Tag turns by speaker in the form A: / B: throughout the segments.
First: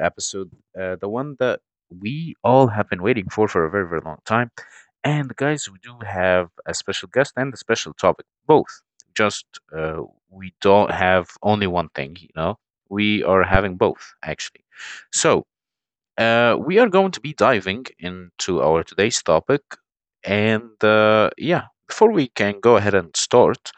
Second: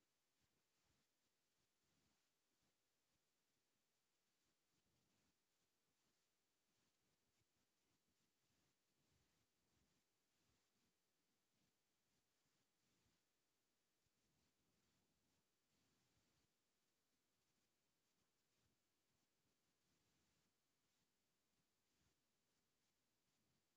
A: episode, the one that we all have been waiting for a very, very long time. And guys, we do have a special guest and a special topic, both. Just uh, we don't have only one thing, you know. We are having both, actually. So we are going to be diving into our today's topic. And Yeah, before we can go ahead and start,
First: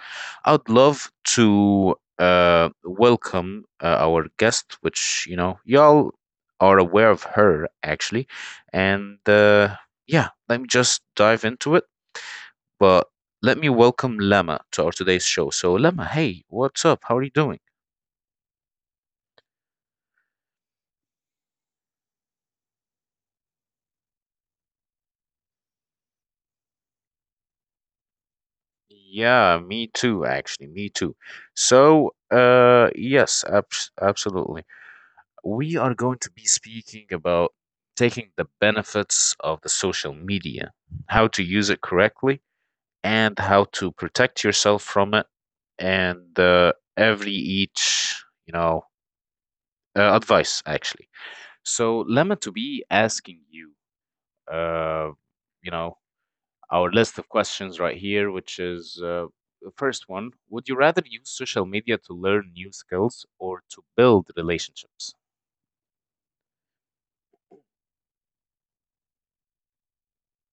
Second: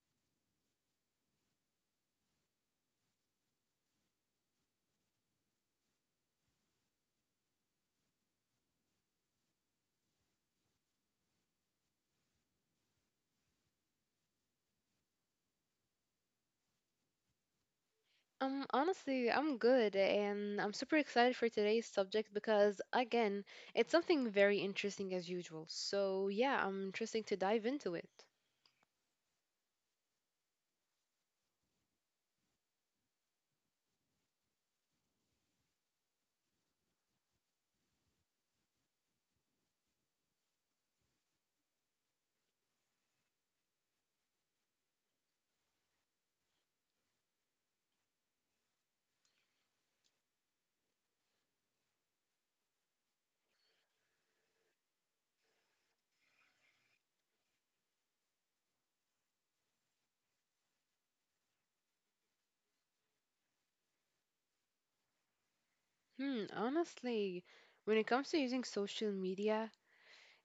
A: I'd love to welcome our guest, which, you know, y'all are aware of her actually. And Yeah, let me just dive into it. But let me welcome Lema to our today's show. So, Lema, hey, what's up? How are you doing?
B: Honestly, I'm good and I'm super excited for today's subject because, again, it's something very interesting as usual. So, yeah, I'm interested to dive into it.
A: Yeah, me too, actually, me too. So, yes, absolutely. We are going to be speaking about taking the benefits of the social media, how to use it correctly, and how to protect yourself from it, and every each, you know, advice, actually. So, Lemma, to be asking you, uh, you know, our list of questions right here, which is the first one. Would you rather use social media to learn new skills or to build relationships?
B: Hmm, honestly, when it comes to using social media,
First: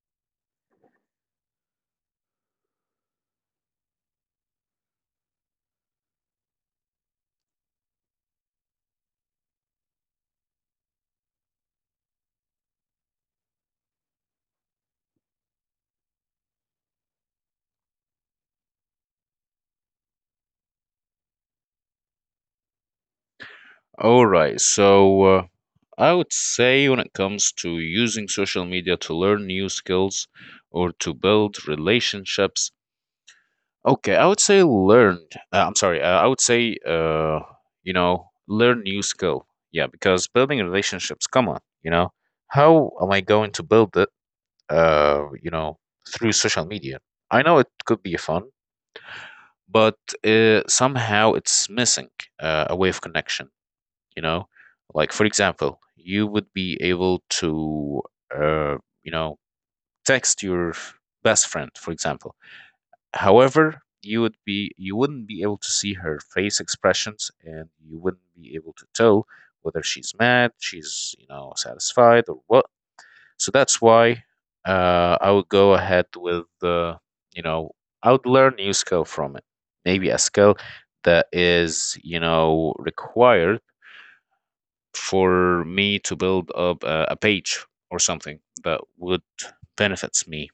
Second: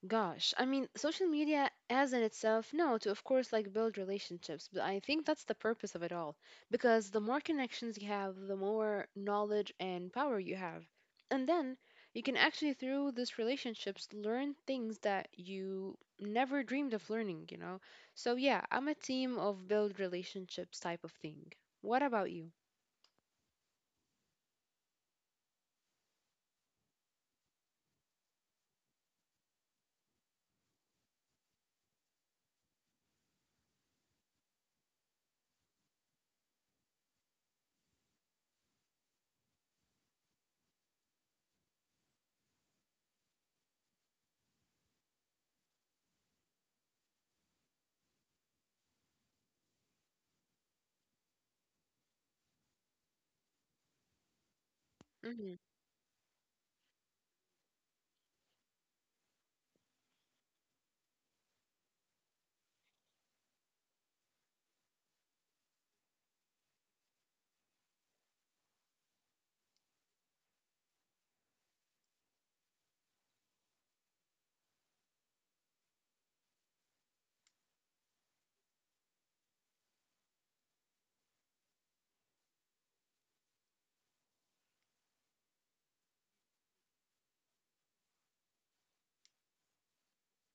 B: gosh, I mean, social media as in itself, no, to of course like build relationships, but I think that's the purpose of it all because the more connections you have, the more knowledge and power you have. And then you can actually, through these relationships, learn things that you never dreamed of learning, you know? So, yeah, I'm a team of build relationships type of thing. What about you?
A: All right. So, I would say when it comes to using social media to learn new skills or to build relationships, okay, I would say learned. I'm sorry, I would say, you know, learn new skill. Yeah, because building relationships, come on, you know, how am I going to build it, you know, through social media? I know it could be fun, but somehow it's missing a way of connection, you know, like for
B: Hmm.
A: example you would be able to, uh, you know, text your best friend for example. However, you wouldn't be able to see her face expressions and you wouldn't be able to tell whether she's mad, she's, you know, satisfied or what. So that's why I would go ahead with, you know, I would learn new skill from it. Maybe a skill that is, you know, required for me to build up a page or something that would benefits me,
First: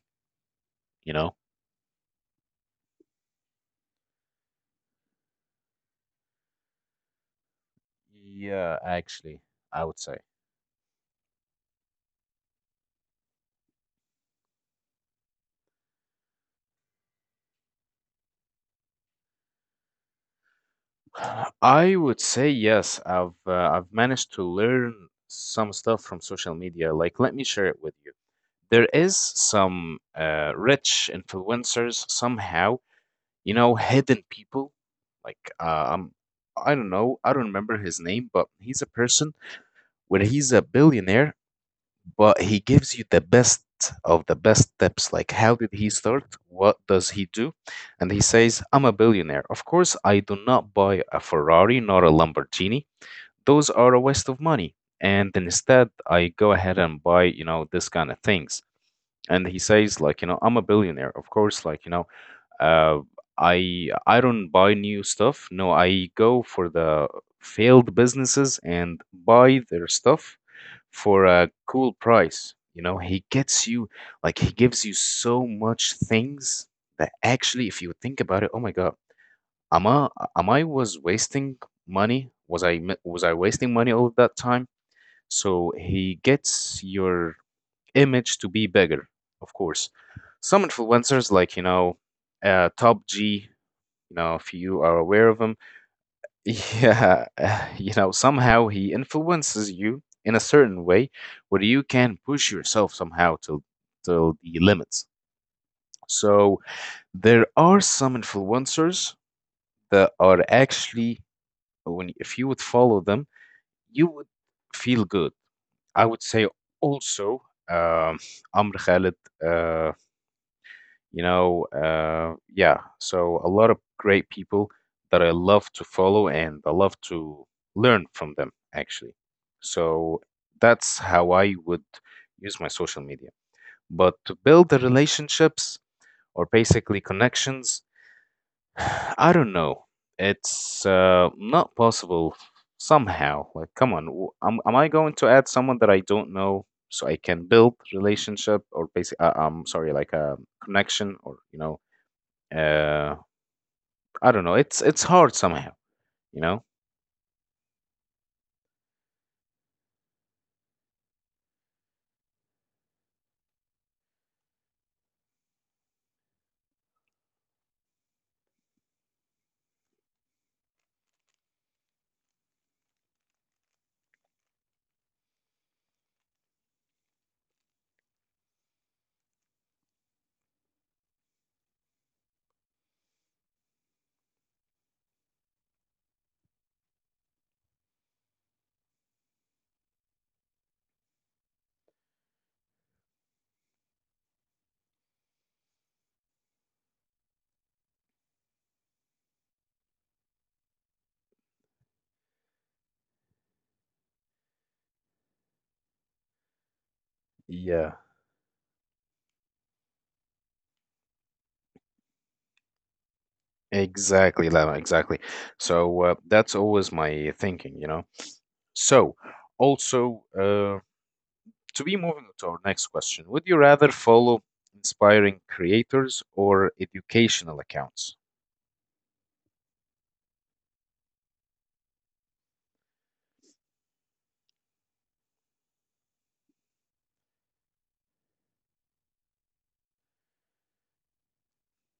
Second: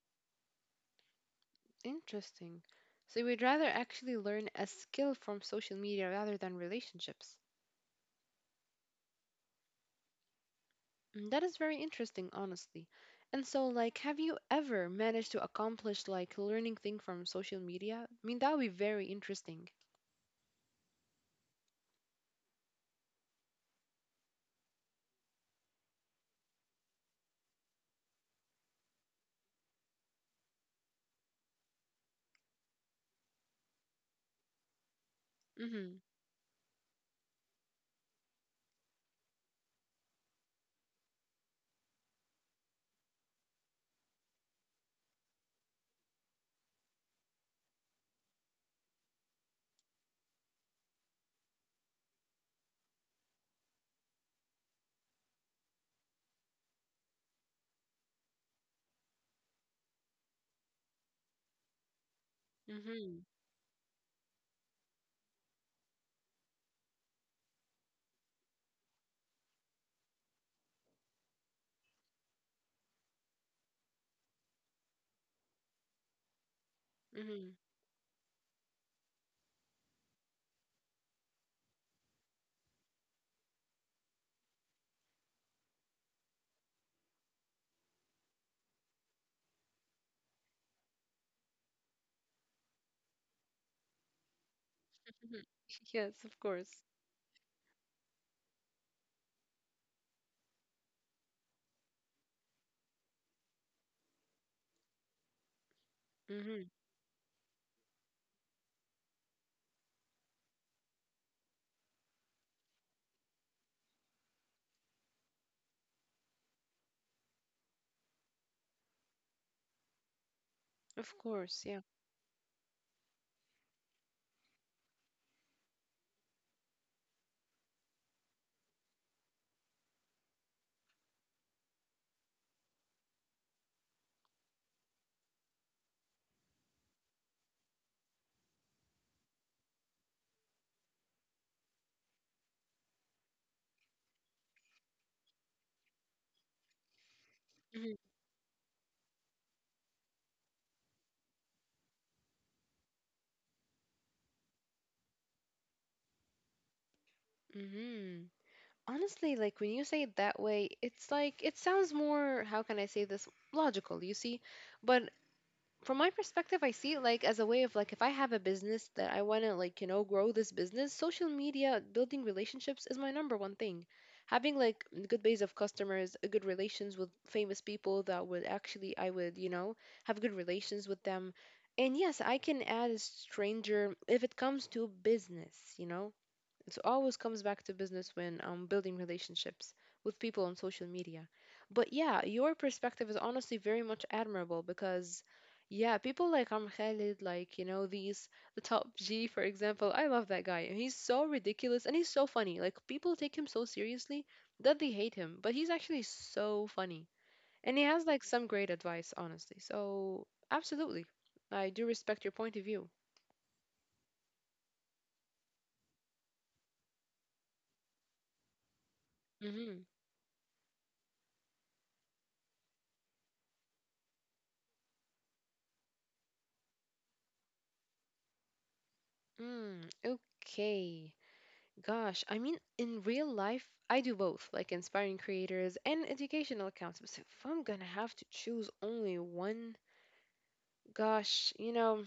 A: you know.
B: Interesting. So, you would rather actually learn a skill from social media rather than relationships.
A: Yeah, actually, I would say.
B: Mm, that is very interesting, honestly. And so, like, have you ever managed to accomplish like learning thing from social media? I mean, that would be very interesting.
A: I would say yes. I've managed to learn some stuff from social media. Like, let me share it with you. There is some rich influencers somehow, you know, hidden people. Like,
B: Mm-hmm.
A: um, I don't know, I don't remember his name, but he's a person where he's a billionaire, but he gives you the best of the best tips, like how did he start, what does he do. And he says, I'm a billionaire, of course, I do not buy a Ferrari nor a Lamborghini. Those are a waste of money. And instead I go ahead and buy, you know, this kind of things. And he says, like, you know, I'm a billionaire, of course, like, you know, uh,
B: Mm-hmm.
A: I don't buy new stuff. No, I go for the failed businesses and buy their stuff for a cool price. You know, he gets you, like he gives you so much things that
B: Mm-hmm.
A: actually, if you think about it, oh my God, am I am I was wasting money? Was I wasting money all that time? So he gets your image to be bigger, of course. Some influencers like, you know, Top G. You know, if you are aware
B: Hmm.
A: of him,
B: Yes, of course.
A: yeah, you know, somehow he influences you in a certain way where you can push yourself somehow to the limits.
B: Mm-hmm.
A: So there are some influencers that are actually, when if you would follow them, you would feel good. I would say also, um, Amr Khalid, uh,
B: Of
A: you
B: course, yeah.
A: know, yeah, so a lot of great people that I love to follow and I love to learn from them actually. So that's how I would use my social media. But to build the relationships or basically connections, I don't know, it's not possible somehow. Like come on, am I going to add someone that I don't know so I can build
B: Mm-hmm.
A: relationship or basic I'm sorry, like a connection or, you know, uh, I don't know. It's hard somehow, you know.
B: Mm-hmm. Honestly, like when you say it that way, it's like it sounds more, how can I say this, logical, you see? But from my perspective, I see it like as a way of, like, if I have a business that I want to, like, you know, grow this business, social media building relationships is my number one thing. Having like a good base of customers, a good relations with famous people that would actually, I would, you know, have good relations with them. And yes, I can add a stranger if it comes to business, you know, it always comes back to business when I'm building relationships with people on social media. But yeah, your perspective is honestly very much admirable because, yeah, people like Amr Khalid, like, you know, these, the top G, for example, I love that guy. And he's so ridiculous and he's so funny. Like, people take him so seriously that they hate him, but he's actually so funny. And he has,
A: Yeah.
B: like, some great advice, honestly. So, absolutely, I do respect your point of view.
A: Exactly, Lama, exactly. So that's always my thinking, you know. So,
B: Mm-hmm.
A: also, to be moving to our next question, would you rather follow inspiring creators or educational accounts?
B: Mm, okay. Gosh, I mean, in real life, I do both, like inspiring creators and educational accounts. But if I'm gonna have to choose only one, gosh, you know,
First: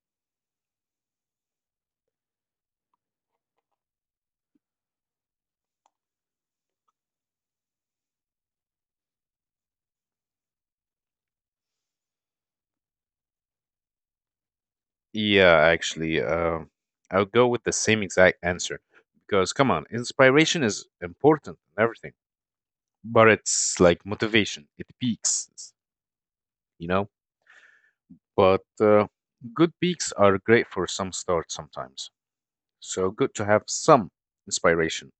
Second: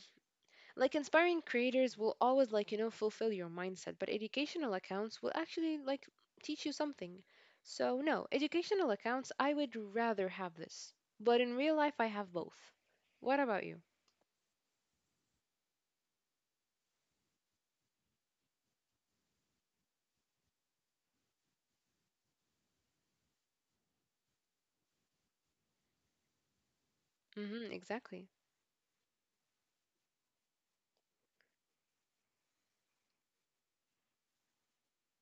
B: like inspiring creators will always, like, you know, fulfill your mindset, but educational accounts will actually, like, teach you something. So, no, educational accounts, I would rather have this. But in real life, I have both. What about you?
A: Yeah, actually, I'll go with the same exact answer because, come on, inspiration is important and everything, but it's like motivation. It peaks, you know?
B: Mm-hmm, exactly.
A: But good peaks are great for some start sometimes. So good to have some inspiration,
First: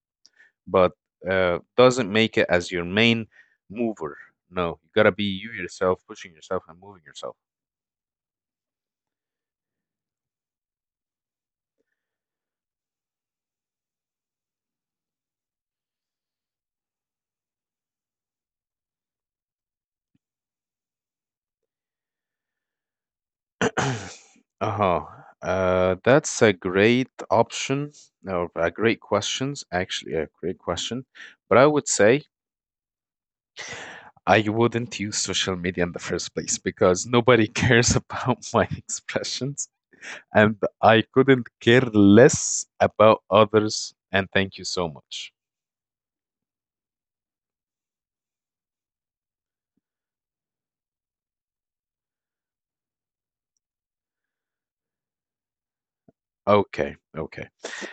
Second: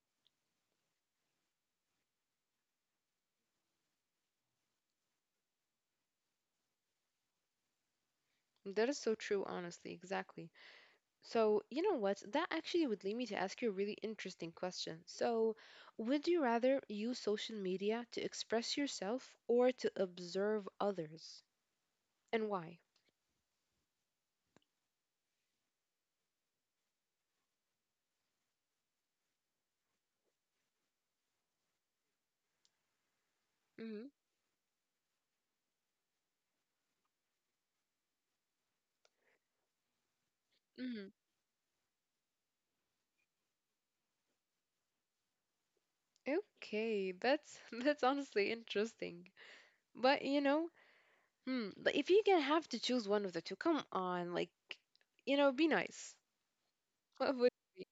A: but doesn't make it as your main mover. No, you gotta be you yourself, pushing yourself and moving yourself.
B: That is so true, honestly, exactly. So, you know what? That actually would lead me to ask you a really interesting question. So, would you rather use social media to express yourself or to observe others? And why?
A: Uh-huh. That's a great option or a great questions, actually a great question. But I would say
B: Hmm.
A: I wouldn't use social media in the first place because nobody cares about my expressions, and I
B: Hmm.
A: couldn't care less about others. And thank you so much.
B: Okay, that's that's honestly interesting. But you know, hmm, but if you can have to choose one of the two, come on, like, you know, be nice.
A: Okay,
B: What would
A: okay.
B: it be?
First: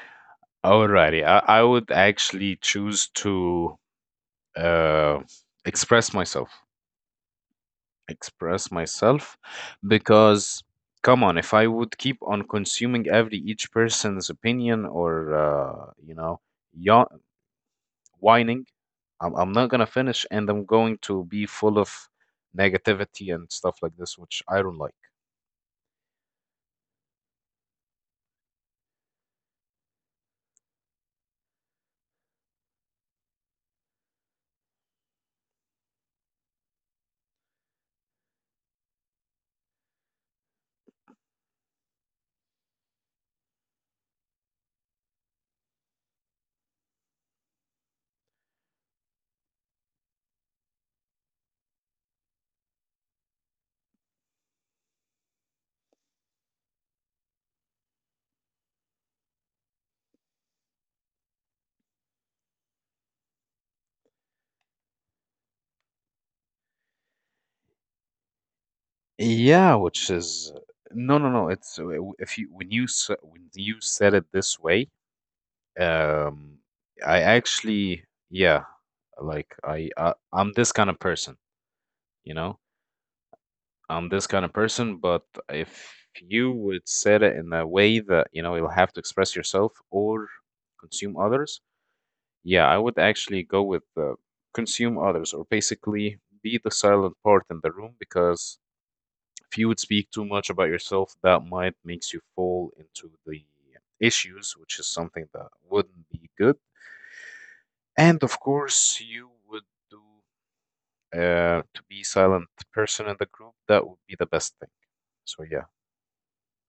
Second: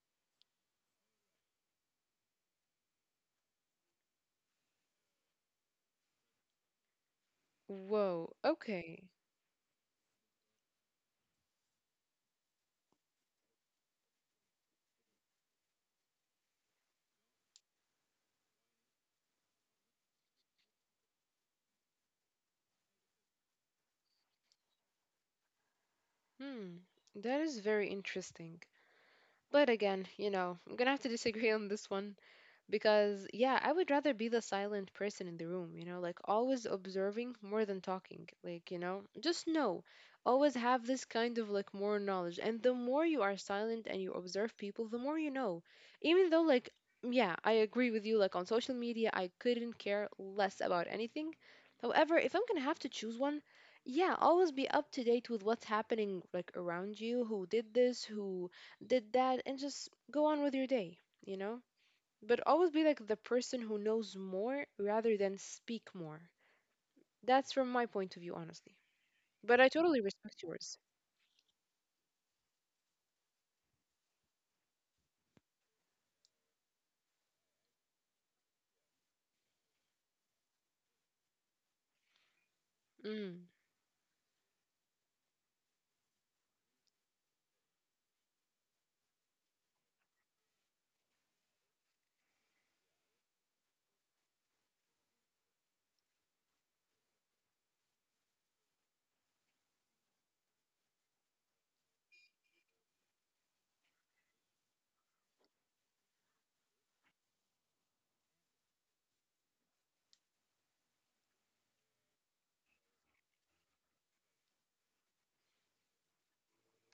A: Alrighty, I would actually choose to, uh, express myself,
B: Whoa,
A: express
B: okay.
A: myself, because come on, if I would keep on consuming every each person's opinion or, you know, yawn, whining, I'm not gonna finish, and I'm going to be full of negativity and stuff like this, which I don't like.
B: Hmm, that is very interesting. But again, you know, I'm gonna have to disagree on this one. Because yeah, I would rather be the silent person in the room, you know, like always observing more than talking, like, you know, just know, always have this kind of like more knowledge, and the more you are silent and you observe people the more you know. Even though, like, yeah, I agree with you, like on social media I couldn't care less about anything. However, if I'm gonna have to choose one, yeah, always be up to date with what's happening like around you, who did this, who did that, and just go on with your day, you know. But always be like the person who knows more rather than speak more. That's from my point of view, honestly. But I
A: Yeah,
B: totally
A: which
B: respect
A: is
B: yours.
A: no, no, no. It's, if you, when you said it this way, Um, I actually, yeah, like I'm this kind of person, you know?
B: Mm,
A: I'm this kind of person, but if you would set it in a way that, you know, you'll have to express yourself or consume others, yeah, I would actually go with, consume others or basically be the silent part in the room, because if you would speak too much about yourself, that might makes you fall into the issues, which is something that wouldn't be good. And of course, you would do, to be silent person in the group. That would be the best thing. So yeah.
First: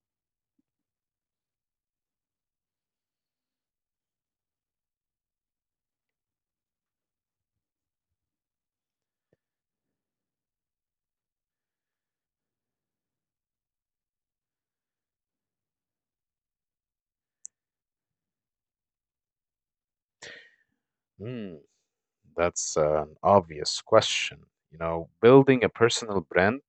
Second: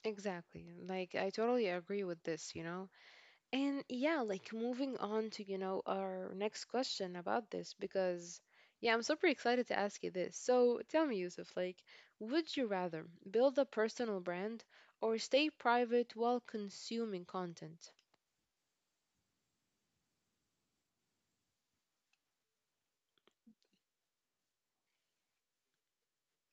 B: exactly. Like, I totally agree with this, you know? And yeah, like moving on to, you know, our next question about this, because yeah, I'm super excited to ask you this. So tell me, Yusuf, like, would you rather build a personal brand or stay private while consuming content?
A: Hmm, that's an obvious question. You know, building a personal brand,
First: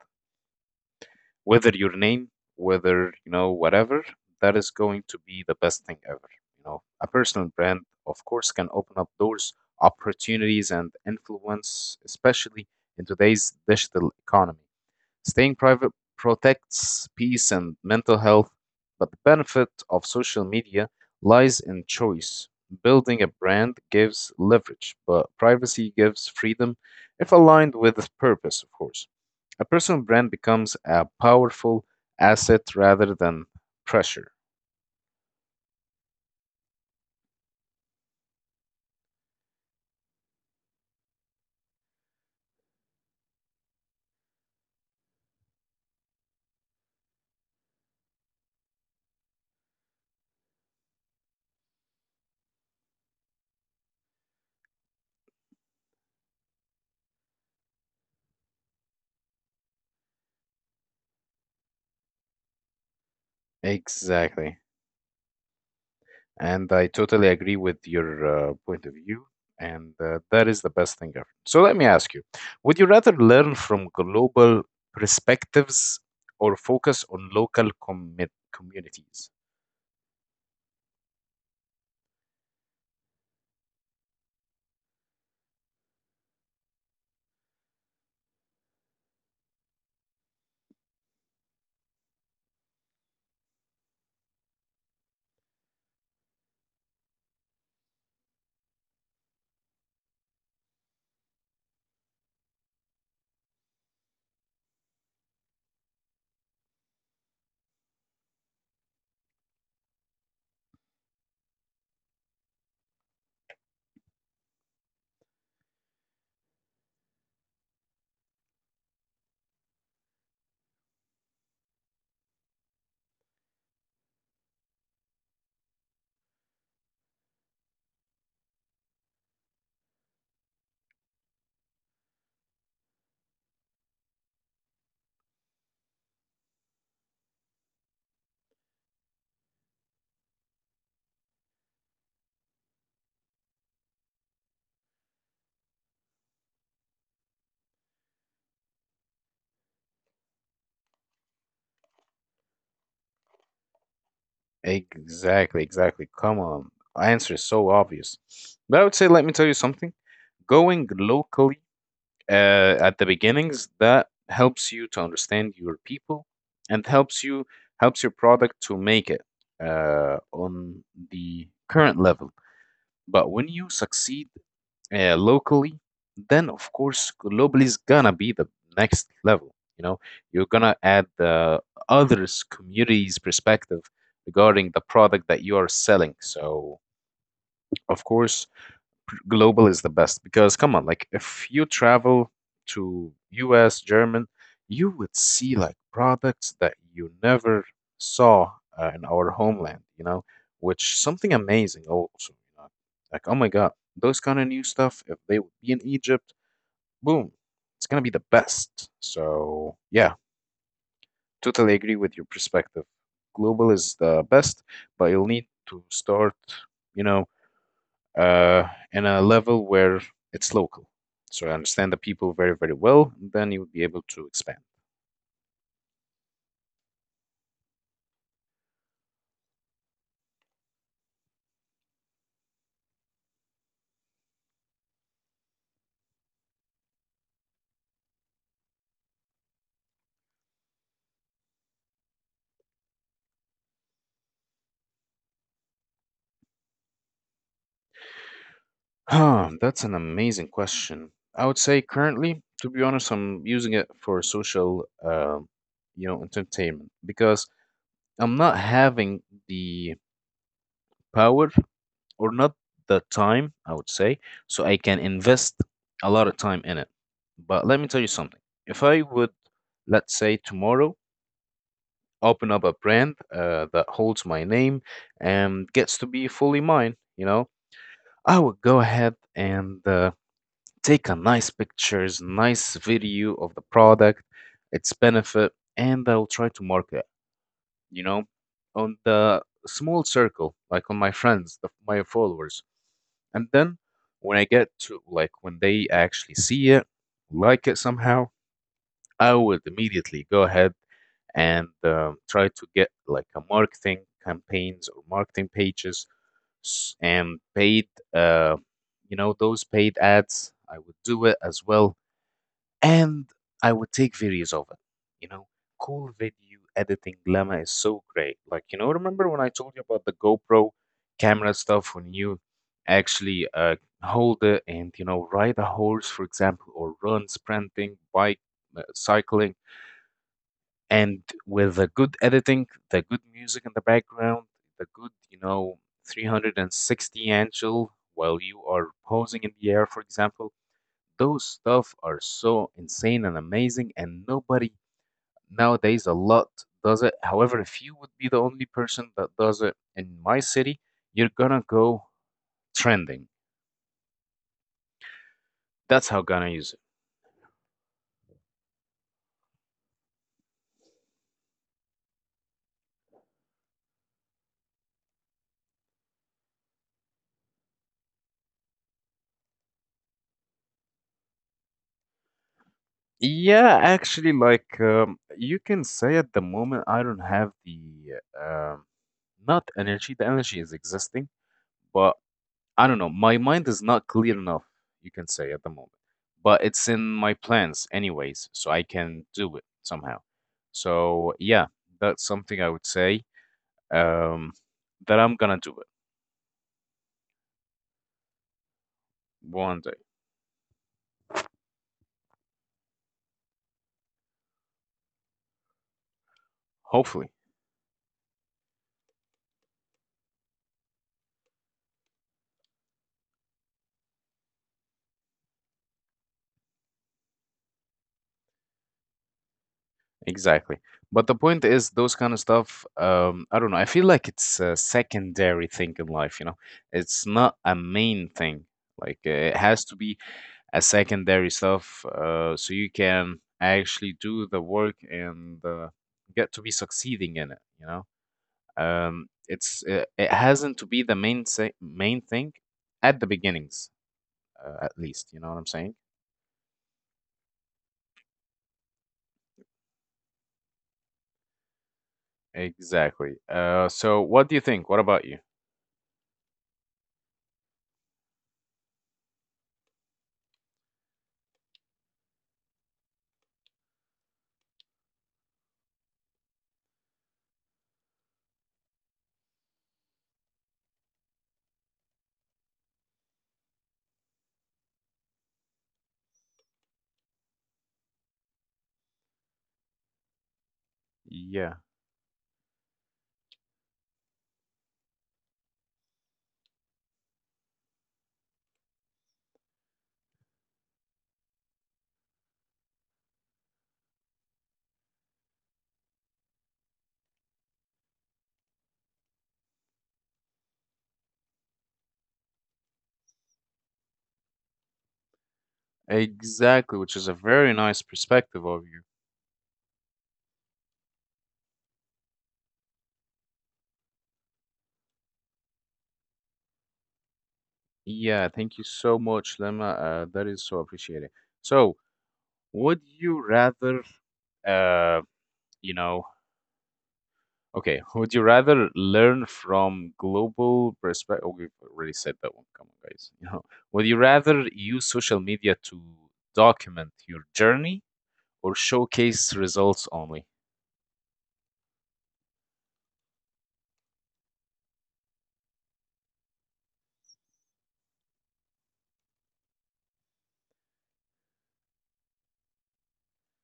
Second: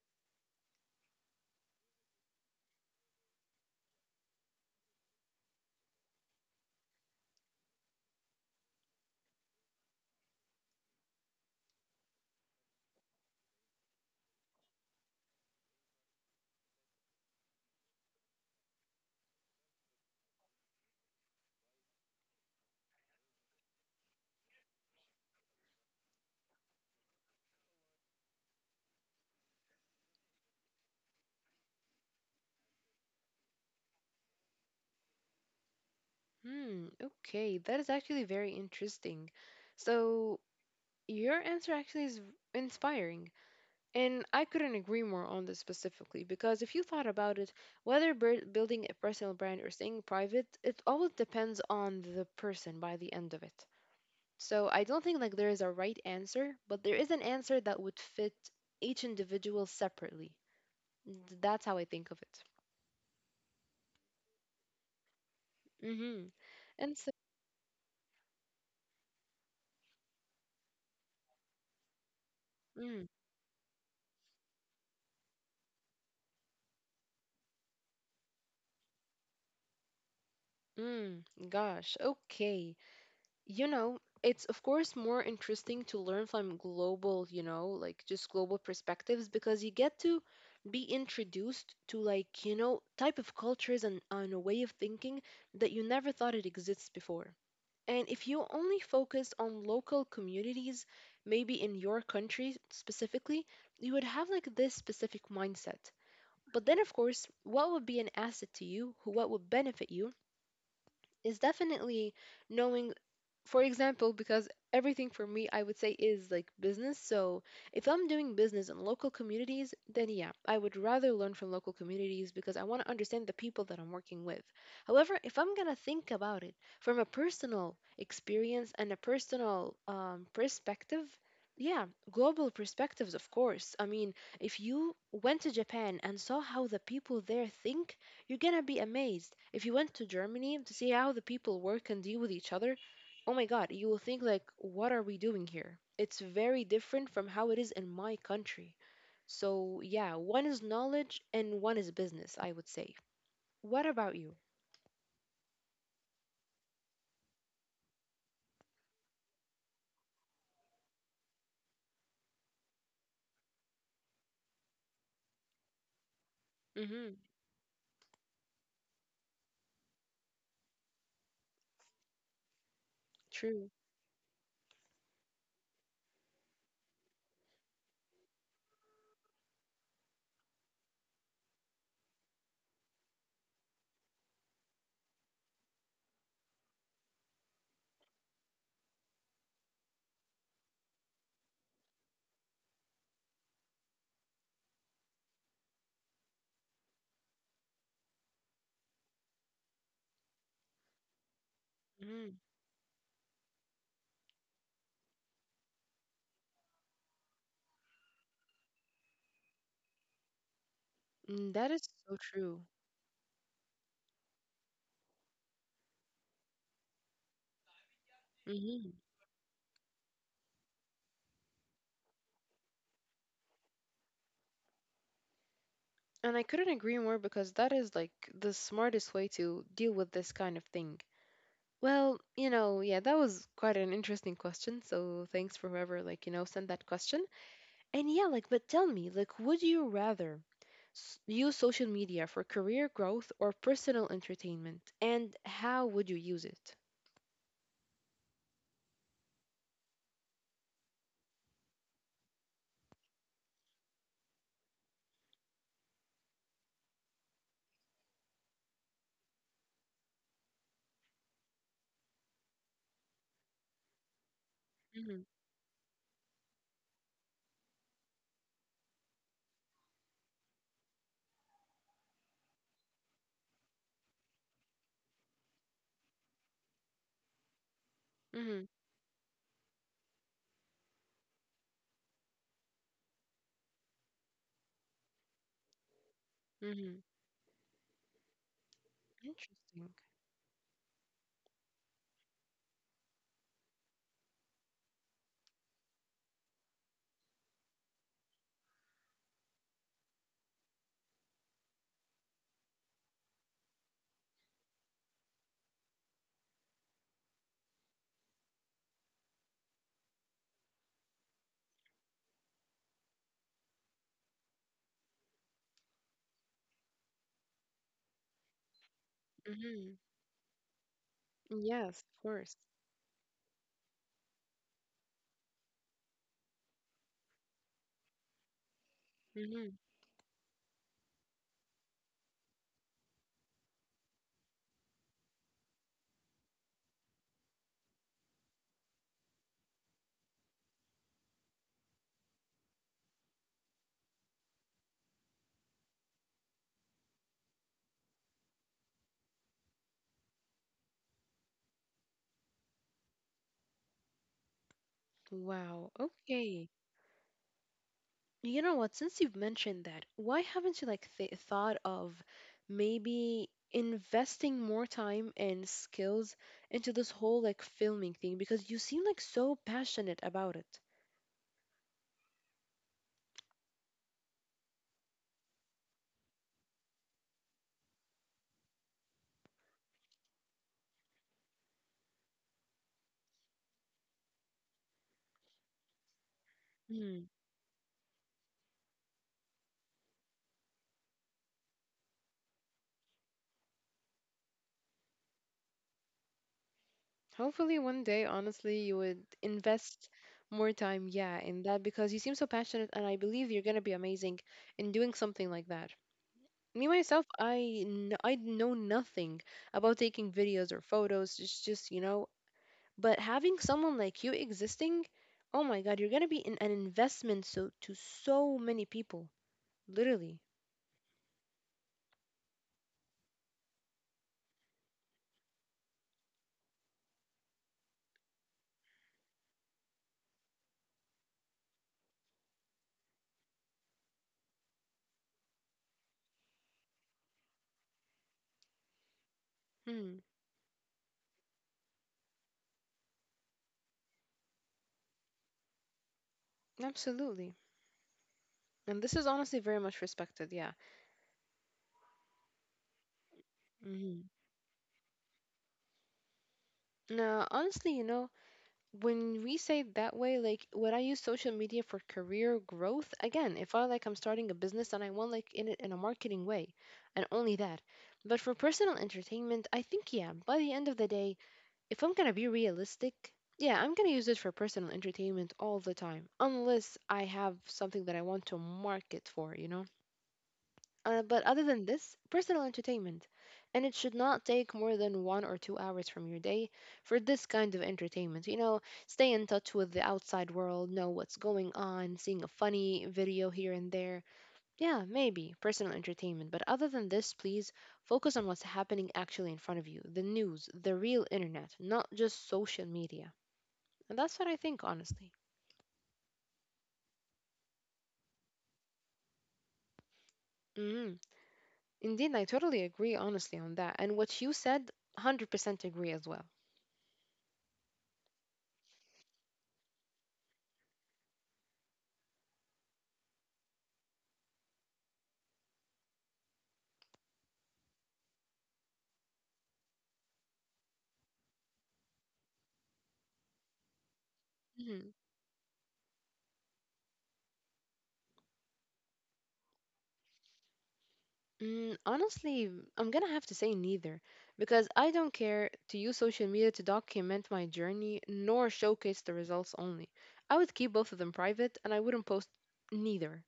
A: whether your name, whether you know whatever, that is going to be the best thing ever. You know, a personal brand, of course, can open up doors, opportunities, and influence, especially in today's digital economy. Staying private protects peace and mental health, but the benefit of social media lies in choice. Building a brand gives leverage, but privacy gives freedom if aligned with its purpose, of course. A personal brand becomes a powerful asset rather than pressure.
B: Hmm, okay, that is actually very interesting. So, your answer actually is inspiring, and I couldn't agree more on this specifically because if you thought about it, whether building a personal brand or staying private, it always depends on the person by the end of it. So, I don't think like there is a right answer, but there is an answer that would fit each individual separately. That's how I think of it.
A: Exactly.
B: Mm-hmm.
A: And I
B: And so,
A: totally agree with your point of view. And that is the best thing ever. So let me ask you, would you
B: mm,
A: rather learn from global perspectives or focus on local commit communities?
B: mm, gosh, okay. You know, it's of course more interesting to learn from global, you know, like just global perspectives because you get to be introduced to like, you know, type of cultures and on a way of thinking that you never thought it exists before. And if you only focus on local communities, maybe in your country specifically, you would have like this specific mindset. But then, of course, what would be an asset to you, who what would benefit you, is definitely knowing, for example, because everything for me, I would say, is like business. So if I'm doing business in local communities, then yeah, I would rather learn from local communities because I want to understand the people that I'm working with. However, if I'm going to think about it from a personal experience and a personal perspective, yeah, global perspectives, of course. I mean, if you went to Japan and saw how the people there think, you're gonna be amazed. If you went to Germany to see how the people work and deal with each other, oh my God, you will think like, what are we doing here? It's very different from how it is in my country. So yeah, one is knowledge and one is business, I would say. What about you?
A: Exactly, exactly. Come on. Answer is so obvious. But I would say, let me tell you something. Going local, at the beginnings that helps you to understand your people and
B: Mm-hmm.
A: helps you, helps your product to make it on the current level. But when
B: True.
A: you succeed locally, then of course globally is gonna be the next level, you know. You're gonna add the others communities perspective regarding the product that you are selling. So of course global is the best, because come on, like if you travel to US, German, you would see like products that you never saw in our homeland, you know, which something amazing
B: Mm-hmm.
A: also, you know. Like, oh my God, those kind of new stuff, if they would be in Egypt, boom, it's gonna be the best. So yeah,
B: Mm, that
A: totally
B: is
A: agree
B: so
A: with your
B: true.
A: perspective. Global is the best, but you'll need to start, you know, uh,
B: Mm-hmm.
A: in a level where it's local. So I understand the people very, very well, and then you would be able to expand.
B: And I couldn't agree more because that is like the smartest way to deal with this kind of thing. Well, you know, yeah, that was quite an interesting question. So thanks for whoever like, you know, sent that question. And yeah, like, but tell me, like, would you rather use social media for career growth or personal entertainment? And how would you use it?
A: Huh, that's an amazing question. I would say currently, to be honest, I'm using it for social, you know, entertainment because I'm not having the power or not the time, I would say, so I can
B: Mm-hmm.
A: invest a lot of time in it. But let me tell you something. If I would, let's say tomorrow, open up a brand that holds my name and gets to be fully mine, you know, I
B: Mm-hmm.
A: would go ahead and, take a nice pictures, nice video of the product, its benefit, and I'll try to
B: Mm-hmm.
A: market, you know, on the
B: Interesting.
A: small circle, like on my friends, the, my followers. And then when I get to, like, when they actually see it, like it somehow, I would immediately go ahead and, try to get like a marketing campaigns or marketing pages, and paid, uh, you know, those paid ads. I would do it as well, and I would take videos of it. You know, cool video editing, Lemma, is so great. Like, you know, remember when I told you
B: Mm-hmm.
A: about the GoPro camera stuff
B: Yes,
A: when
B: of
A: you
B: course.
A: actually hold it and, you know, ride a horse, for example, or run, sprinting, bike, cycling.
B: Mm-hmm.
A: And with the good editing, the good music in the background, the good, you know, 360 angle while you are posing in the air, for example, those stuff are so insane and amazing, and nobody nowadays a lot does it. However, if you would be the only person that does it in my city, you're gonna go trending.
B: Wow.
A: That's how gonna use
B: Okay.
A: it.
B: You know what? Since you've mentioned that, why haven't you like th thought of maybe investing more time and skills into this whole like filming thing? Because you seem like so passionate about it.
A: Yeah, actually, like you can say at the moment, I don't have the um, not energy. The energy is existing, but I don't know. My mind is not clear enough, you can say at the moment, but it's in my plans anyways, so I can do it somehow. So yeah, that's something I would say um, that I'm gonna do it
B: Hopefully, one day, honestly, you would
A: one day,
B: invest more time, yeah, in that because you seem so passionate, and I believe you're gonna be amazing in doing something like that. Me myself,
A: hopefully.
B: I I know nothing about taking videos or photos. It's just, you know, but having someone like you existing, oh my God, you're gonna be in an investment so to so many people, literally.
A: Exactly. But the point is, those kind of stuff, I don't know. I feel like it's a secondary thing in life, you know? It's not a main thing. Like it has to be a secondary stuff so you can actually do the work and get to be succeeding in it, you know. It's
B: Hmm,
A: it, it hasn't to be the main thing at the beginnings, at least. You know what I'm saying?
B: absolutely. And this is honestly very much respected, yeah.
A: Exactly.
B: Hmm.
A: So what do you think? What about you?
B: Now, honestly, you know, when we say it that way, like would I use social media for career growth? Again, if I like I'm starting a business and I want like in it in a marketing way and only that. But for personal entertainment, I think yeah, by the end of the day, if I'm gonna be realistic, yeah, I'm gonna use it for personal entertainment all the time. Unless I have something that I want to market for, you know? But other
A: Yeah,
B: than this, personal entertainment. And it should not take more than 1 or 2 hours from your day for this kind of entertainment. You know, stay in touch with the outside world, know what's going on, seeing a funny video here and there. Yeah, maybe personal entertainment. But other than this, please focus on what's happening actually in front of you, the news, the real internet, not just social media. And that's what I think, honestly.
A: exactly, which is a very nice perspective of you.
B: Mm, indeed, I totally agree, honestly, on that. And what you said, 100% agree as well.
A: Yeah, thank you so much, Lema, that is so appreciated. So, would you rather uh, you know okay, would you rather learn from global perspective? Oh, we've already said that one. Come on, guys. You know, would you rather use
B: Mm-hmm.
A: social media to document your journey or showcase results only?
B: Mm, honestly, I'm gonna have to say neither, because I don't care to use social media to document my journey nor showcase the results only. I would keep both of them private and I wouldn't post neither.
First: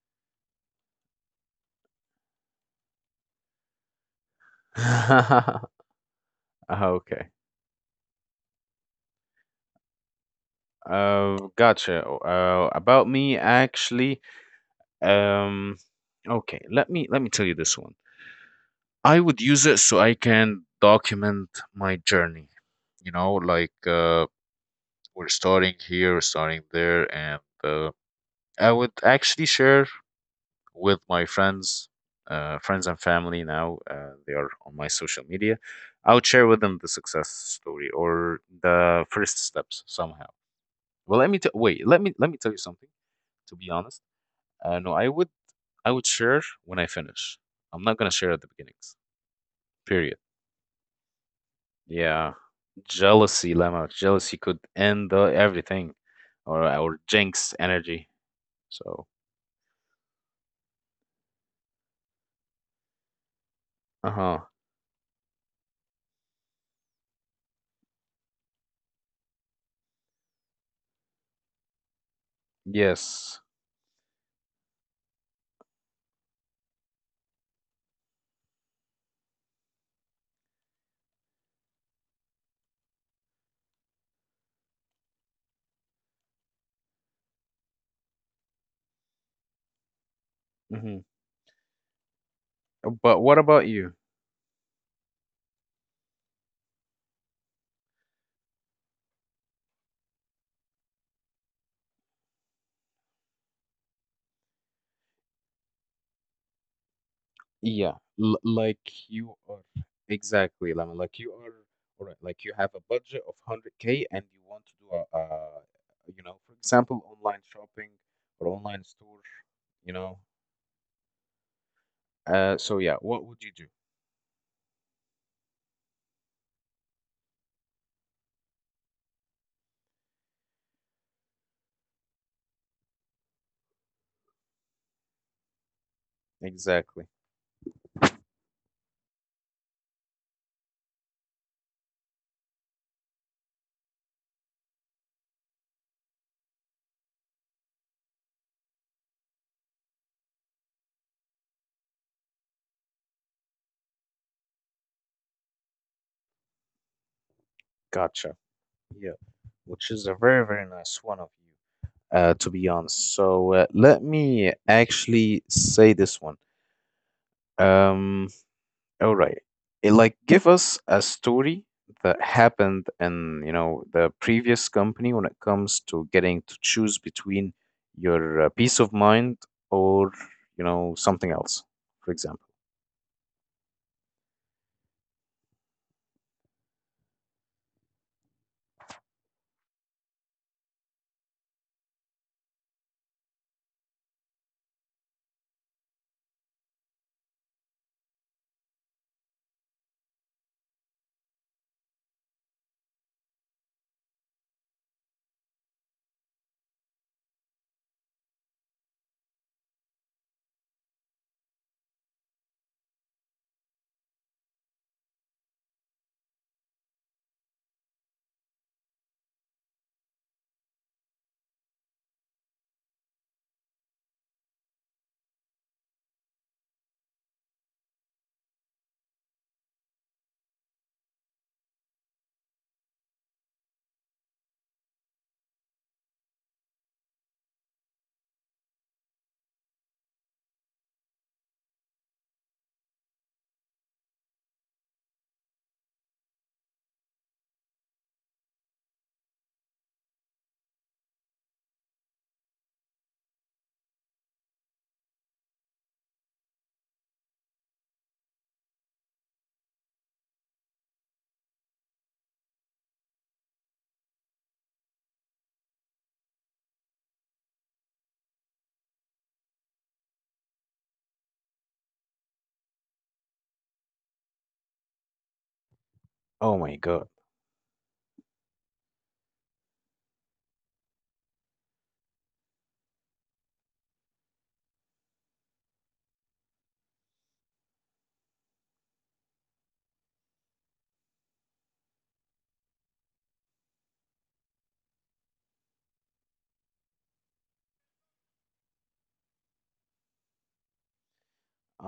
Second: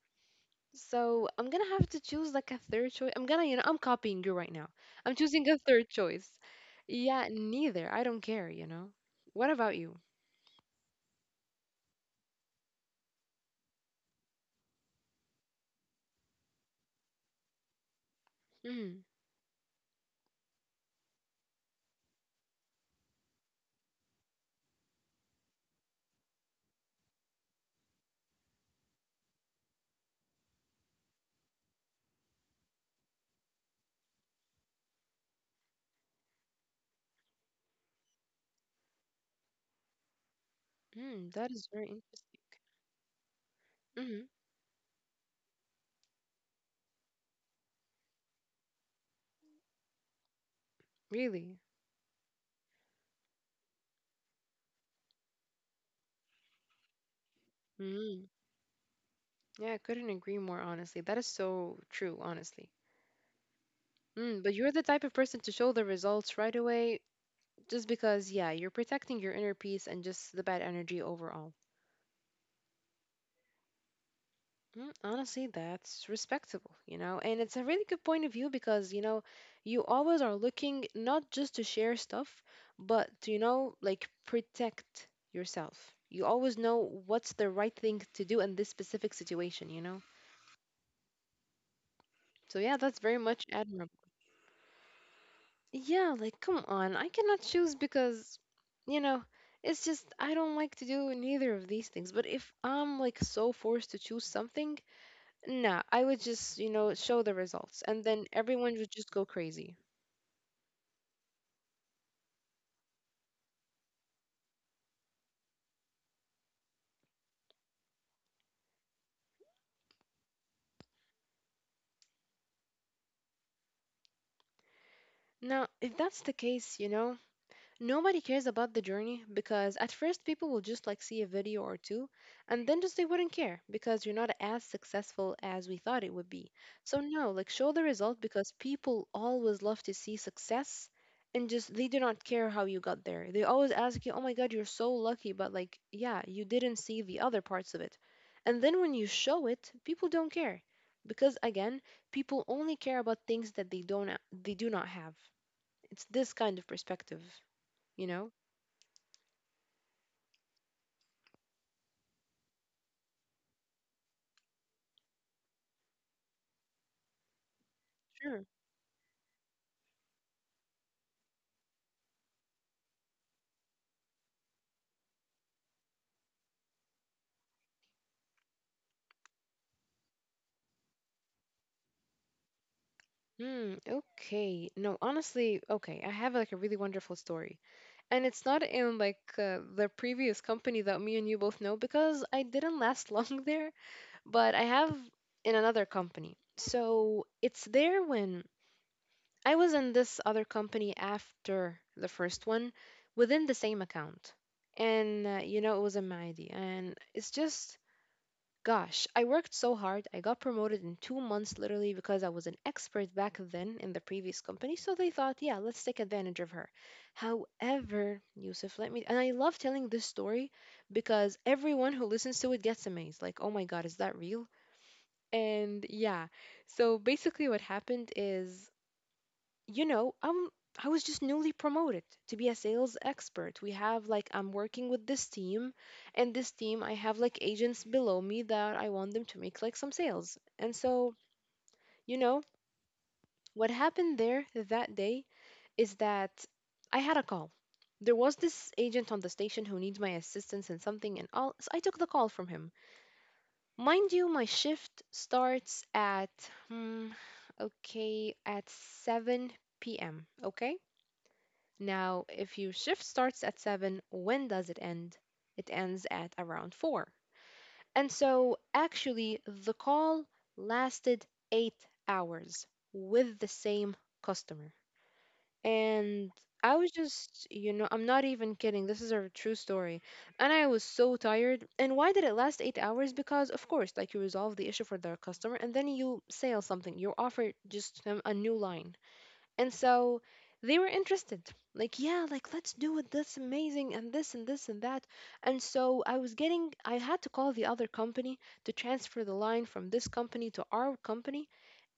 B: So I'm gonna have to choose like a third choice. I'm gonna, you know, I'm copying you right now. I'm choosing a third choice. Yeah,
A: Okay.
B: neither. I don't care, you know. What about you?
A: Gotcha. Oh, about me, actually. Um, okay. Let me tell you this one.
B: Mm,
A: I would use it so I can document my journey. You know, like we're starting here, we're starting there, and I would actually share with my friends, friends and family now. They are on my social media. I would share with them the success story or the first steps somehow. Well,
B: mm, that is very
A: wait. Let me let
B: interesting.
A: me tell you something. To be honest,
B: Mm,
A: no, I would share when I finish. I'm not gonna share at the beginnings. Period.
B: really?
A: Yeah, jealousy, Lemma. Jealousy could end everything, or jinx energy.
B: Mm,
A: So,
B: yeah, I couldn't agree more, honestly. That is so true, honestly.
A: uh huh.
B: Mm, but you're the type of person to show the results right away just because, yeah, you're protecting your inner peace and just the bad energy overall.
A: Yes.
B: Mm, honestly, that's respectable, you know? And it's a really good point of view because, you know, you always are looking not just to share stuff, but to, like protect yourself. You always know what's the right thing to do in this specific situation, you know?
A: Hmm.
B: So, yeah, that's very
A: But what
B: much
A: about you?
B: admirable. Yeah, like come on. I cannot choose because you know, it's just I don't like to do neither of these things. But if I'm like so forced to choose something, nah, I would just, show the results
A: Yeah,
B: and then everyone would
A: like
B: just go
A: you are
B: crazy.
A: exactly, Lemon. Like you are, or like you have a budget of 100K and you want to do a, you know, for example, online shopping or online store, you know. So yeah, what would you do?
B: Now, if that's the case, you know, nobody cares about the journey because at first people will just like see a video or two and then just they wouldn't care because you're not as successful as we thought it would be. So
A: Exactly.
B: no, like show the result because people always love to see success and just they do not care how you got there. They always ask you, "Oh my god, you're so lucky," but like, yeah, you didn't see the other parts of it. And then when you show it, people don't care because again, people only care about things that they do not have. It's this kind of perspective, you know?
A: Gotcha. Yeah, which is a very, very nice one of you, to be honest. So let me actually say this one. Um,
B: Sure.
A: all right. It, like, give us a story that happened in, you know, the previous company when it comes to getting to choose between your peace of mind or, you know, something else, for example.
B: Hmm. Okay. No, honestly, okay. I have like a really wonderful story, and it's not in like the previous company that me and you both know because I didn't last long there, but I have in another company. So it's there when I was in this other company after the first one, within the same account, and you know it was a Maidi, and it's just gosh, I worked so hard. I got promoted in 2 months literally because I was an expert back then in the previous company. So they thought, yeah, let's take advantage of her. However, Yusuf, let me. And I love telling this story because everyone who listens to it gets amazed. Like, oh my God, is that real? And yeah. So basically, what happened is you know, I'm I was just newly promoted to be a sales expert. We have like I'm working with this team and this team I have like agents below me that I want them to make like some sales. And so, you know, what happened there that day is that I had a call. There was this agent on the station who needs my assistance in something and all so I took the call from him. Mind you, my shift starts at hmm, okay, at 7 p.m., okay? Now, if your shift starts at 7, when does it end? It ends at around 4. And so, actually, the call lasted 8 hours with the same customer. And
A: Oh
B: I
A: my
B: was
A: God.
B: just, you know, I'm not even kidding. This is a true story. And I was so tired. And why did it last 8 hours? Because, of course, like you resolve the issue for the customer and then you sell something, you offer just him a new line. And so they were interested. Like, yeah, like let's do it. That's amazing and this and this and that. And so I was getting I had to call the other company to transfer the line from this company to our company.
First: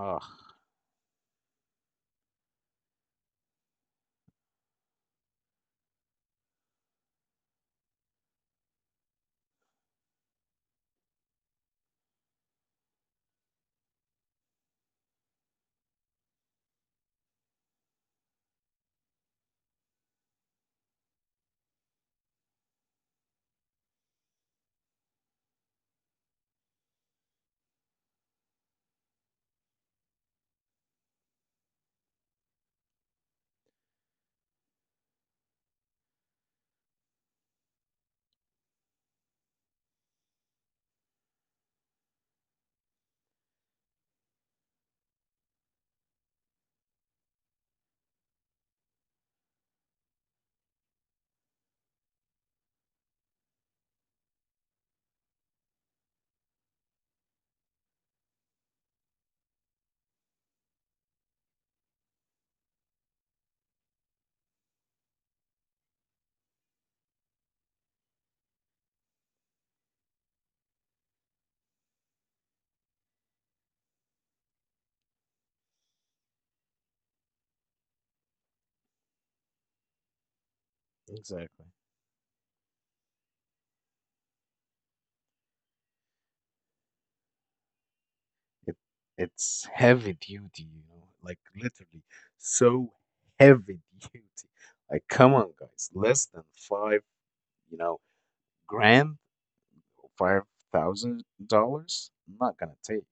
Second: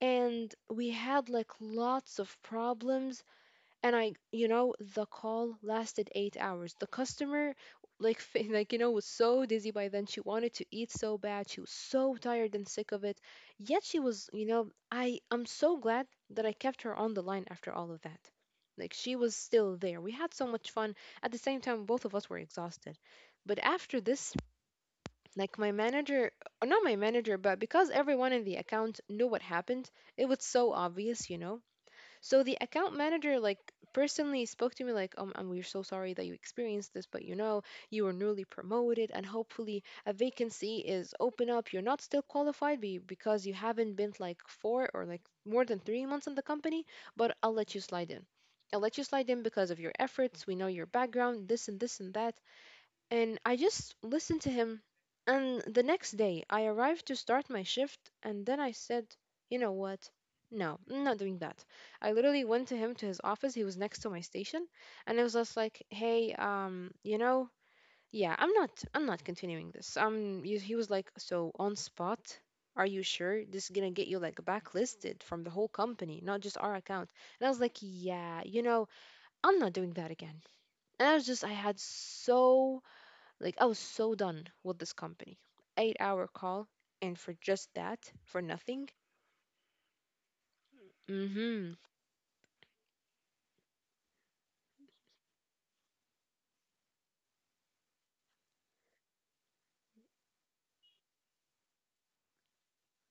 B: And we had like lots of problems and I, you know, the call lasted 8 hours. The customer, like, like you know, was so dizzy by then. She wanted to eat so bad. She was so tired and sick of it. Yet she was, I'm so glad that I kept her on the line after all of that. Like she was still there. We had so much fun. At the same time, both of us were exhausted. But after this, like my manager, or not my manager, but because everyone in the account knew what happened, it was so obvious, you know. So the account manager like personally spoke to me like, and we're so sorry that you experienced this, but you know, you were newly promoted and hopefully a vacancy is open up. You're not still qualified because you haven't been like four or like more than 3 months in the company, but I'll let you slide in. I'll let you slide in because of your efforts. We know your background, this and this and that. And I just listened to him. And the next day, I arrived to start my shift, and then I said, you know what? No, I'm not doing that. I literally went to him to his office. He was next to my station, and I was just like, "Hey, you know, yeah, I'm not continuing this." He was like, "So on spot? Are you sure this is gonna get you like backlisted from the whole company, not just our account?" And I was like, "Yeah, you know, I'm not doing that again." And I was just, I
A: exactly.
B: had so like I was so done with this company. 8 hour call, and for just that, for
A: it
B: nothing.
A: it's heavy duty, you know, like
B: Mm-hmm.
A: literally so heavy duty. Like, come on, guys, less than five, you know, grand, $5,000. I'm not gonna take.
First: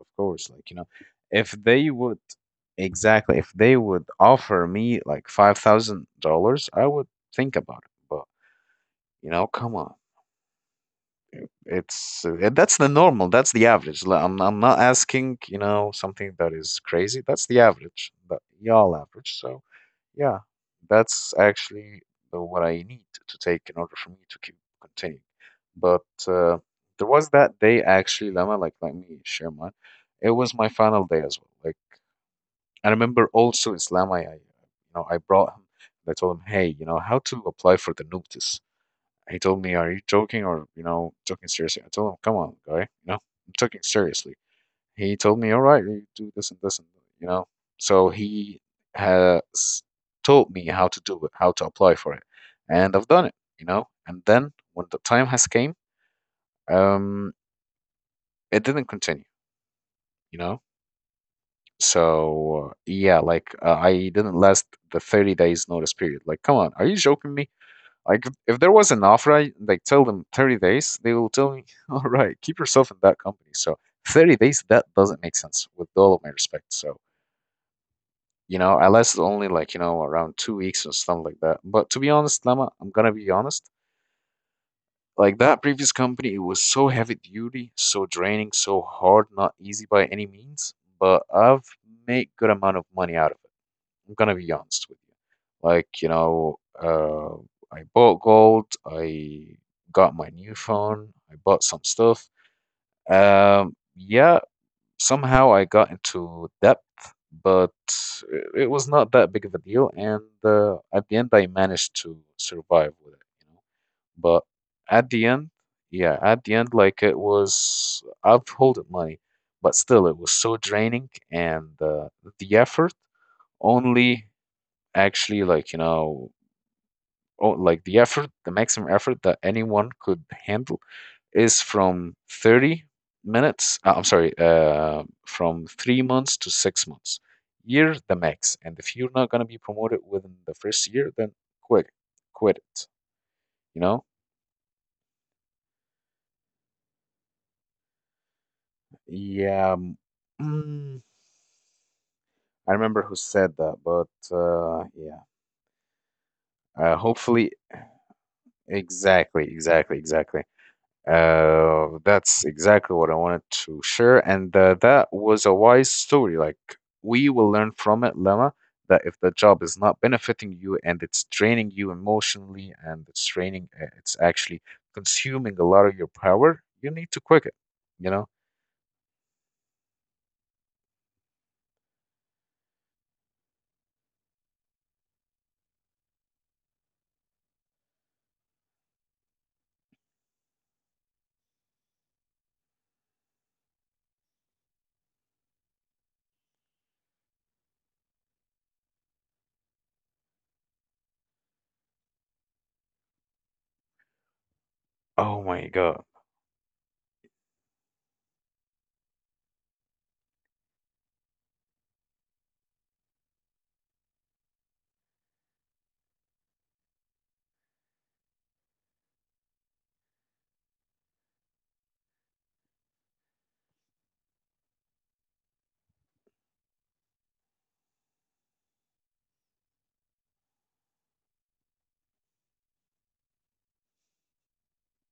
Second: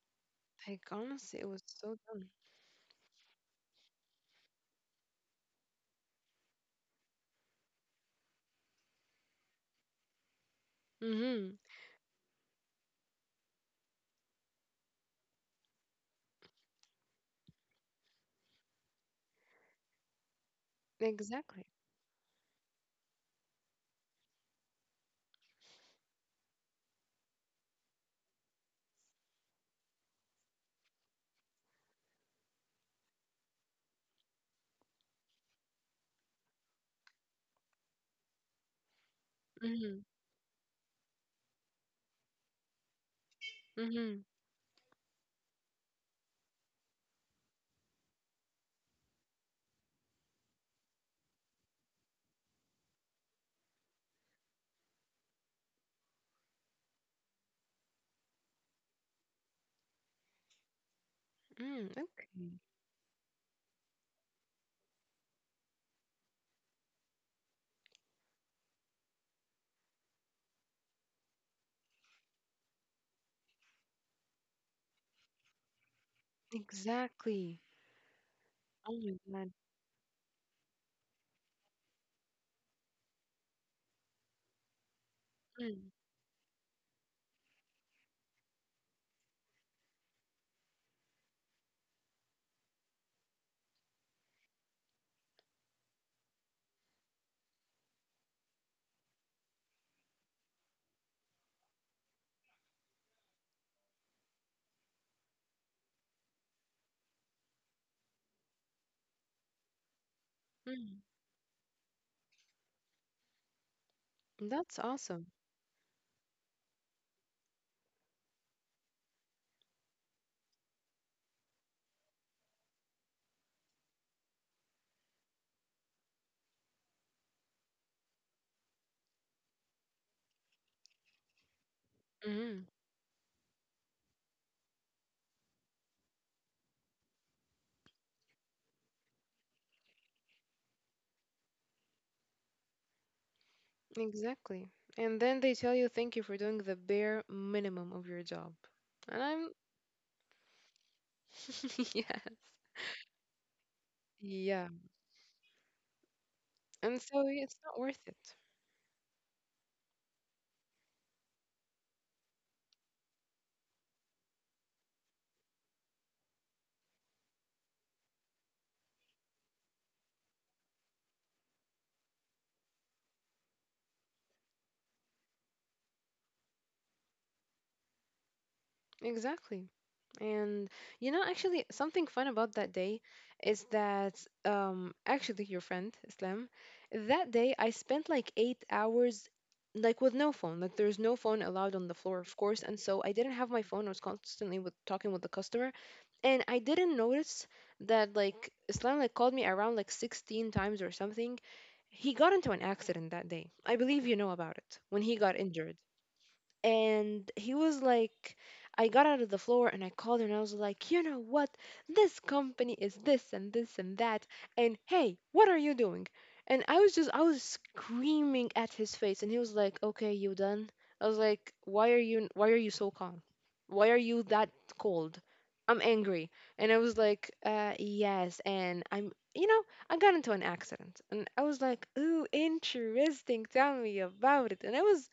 A: Of course, like, you know,
B: Like honestly, it
A: if
B: was
A: they
B: so
A: would
B: dumb.
A: exactly, if they would offer me like $5,000, I would think about it. But, you know, come on.
B: Mm-hmm.
A: It's that's the normal. That's the average. Like, I'm not asking, you know, something that is crazy. That's the average. That y'all average. So, yeah, that's
B: Exactly.
A: actually the, what I need to take in order for me to keep continuing. But there was that day actually, Lama. Like, let me share mine. It was my final day as well. Like, I remember also Islam. I you know, I brought him. I told him, "Hey, you know, how to apply for the notice." He told me, "Are
B: Mm-hmm.
A: you joking or you know joking seriously?" I told him, "Come on, guy, you know I'm joking
B: Mm-hmm.
A: seriously." He told me, "All right, you do this and this and you know." So he has taught me how to do it, how to apply for it, and I've done it, you know. And then when the time has came, um, it didn't continue, you know.
B: Mm, okay.
A: So yeah, like I didn't last the 30 days notice period. Like, come on, are you joking me? Like if there was an offer, I like tell them 30 days, they will tell me, all right, keep yourself in that company. So 30 days, that doesn't make sense with all of my respect. So,
B: Exactly.
A: you know, I
B: Oh my
A: lasted only
B: God.
A: like, you know, around 2 weeks or something like that. But to be honest, Lama, I'm gonna be honest. Like that previous
B: Mm,
A: company, it was so heavy duty, so draining, so hard, not easy by any means. But I've made good amount of money out of it. I'm gonna be honest with you. Like, you know, I bought gold, I got my new phone, I bought some stuff. Yeah, somehow I got into debt, but it was not that big of a deal. And
B: mm.
A: at the end, I managed to survive with it, you know. But
B: That's
A: at the
B: awesome.
A: end, yeah, at the end, like it was, I've holded money, but still, it was so draining, and the effort only actually, like, you know, oh, like the effort, the maximum effort that anyone could handle is from
B: Hmm.
A: 30 minutes, I'm sorry, from 3 months to 6 months year the max, and if you're not going to be promoted within the first year, then quit, quit it. You know,
B: Exactly. And then they tell you thank you for doing the bare minimum of your job. And I'm
A: yeah, mm, mm,
B: yeah.
A: I remember who said that, but
B: Yeah.
A: yeah,
B: And so
A: hopefully.
B: it's not worth it.
A: Exactly. That's exactly what I wanted to share. And that was a wise story. Like, we will learn from it, Lama, that if the job is not benefiting you and it's draining you emotionally and it's draining, it's actually consuming a lot of your power, you need to quit it, you know?
B: Exactly. And you know, actually, something fun about that day is that actually your friend Islam, that day I spent like 8 hours like with no phone. Like there's no phone allowed on the floor, of course. And so I didn't have my phone. I was constantly with talking with the customer. And I didn't notice that like Islam like called me around like 16 times or something. He got into an accident that day. I believe you know about it when he got
A: Oh my
B: injured
A: God.
B: and he was like I got out of the floor and I called her and I was like, you know what, this company is this and this and that. And hey, what are you doing? And I was screaming at his face and he was like, okay, you done. I was like, why are you, so calm? Why are you that cold? I'm angry. And I was like, yes. And I'm, you know, I got into an accident. And I was like, ooh, interesting, tell me about it. And I was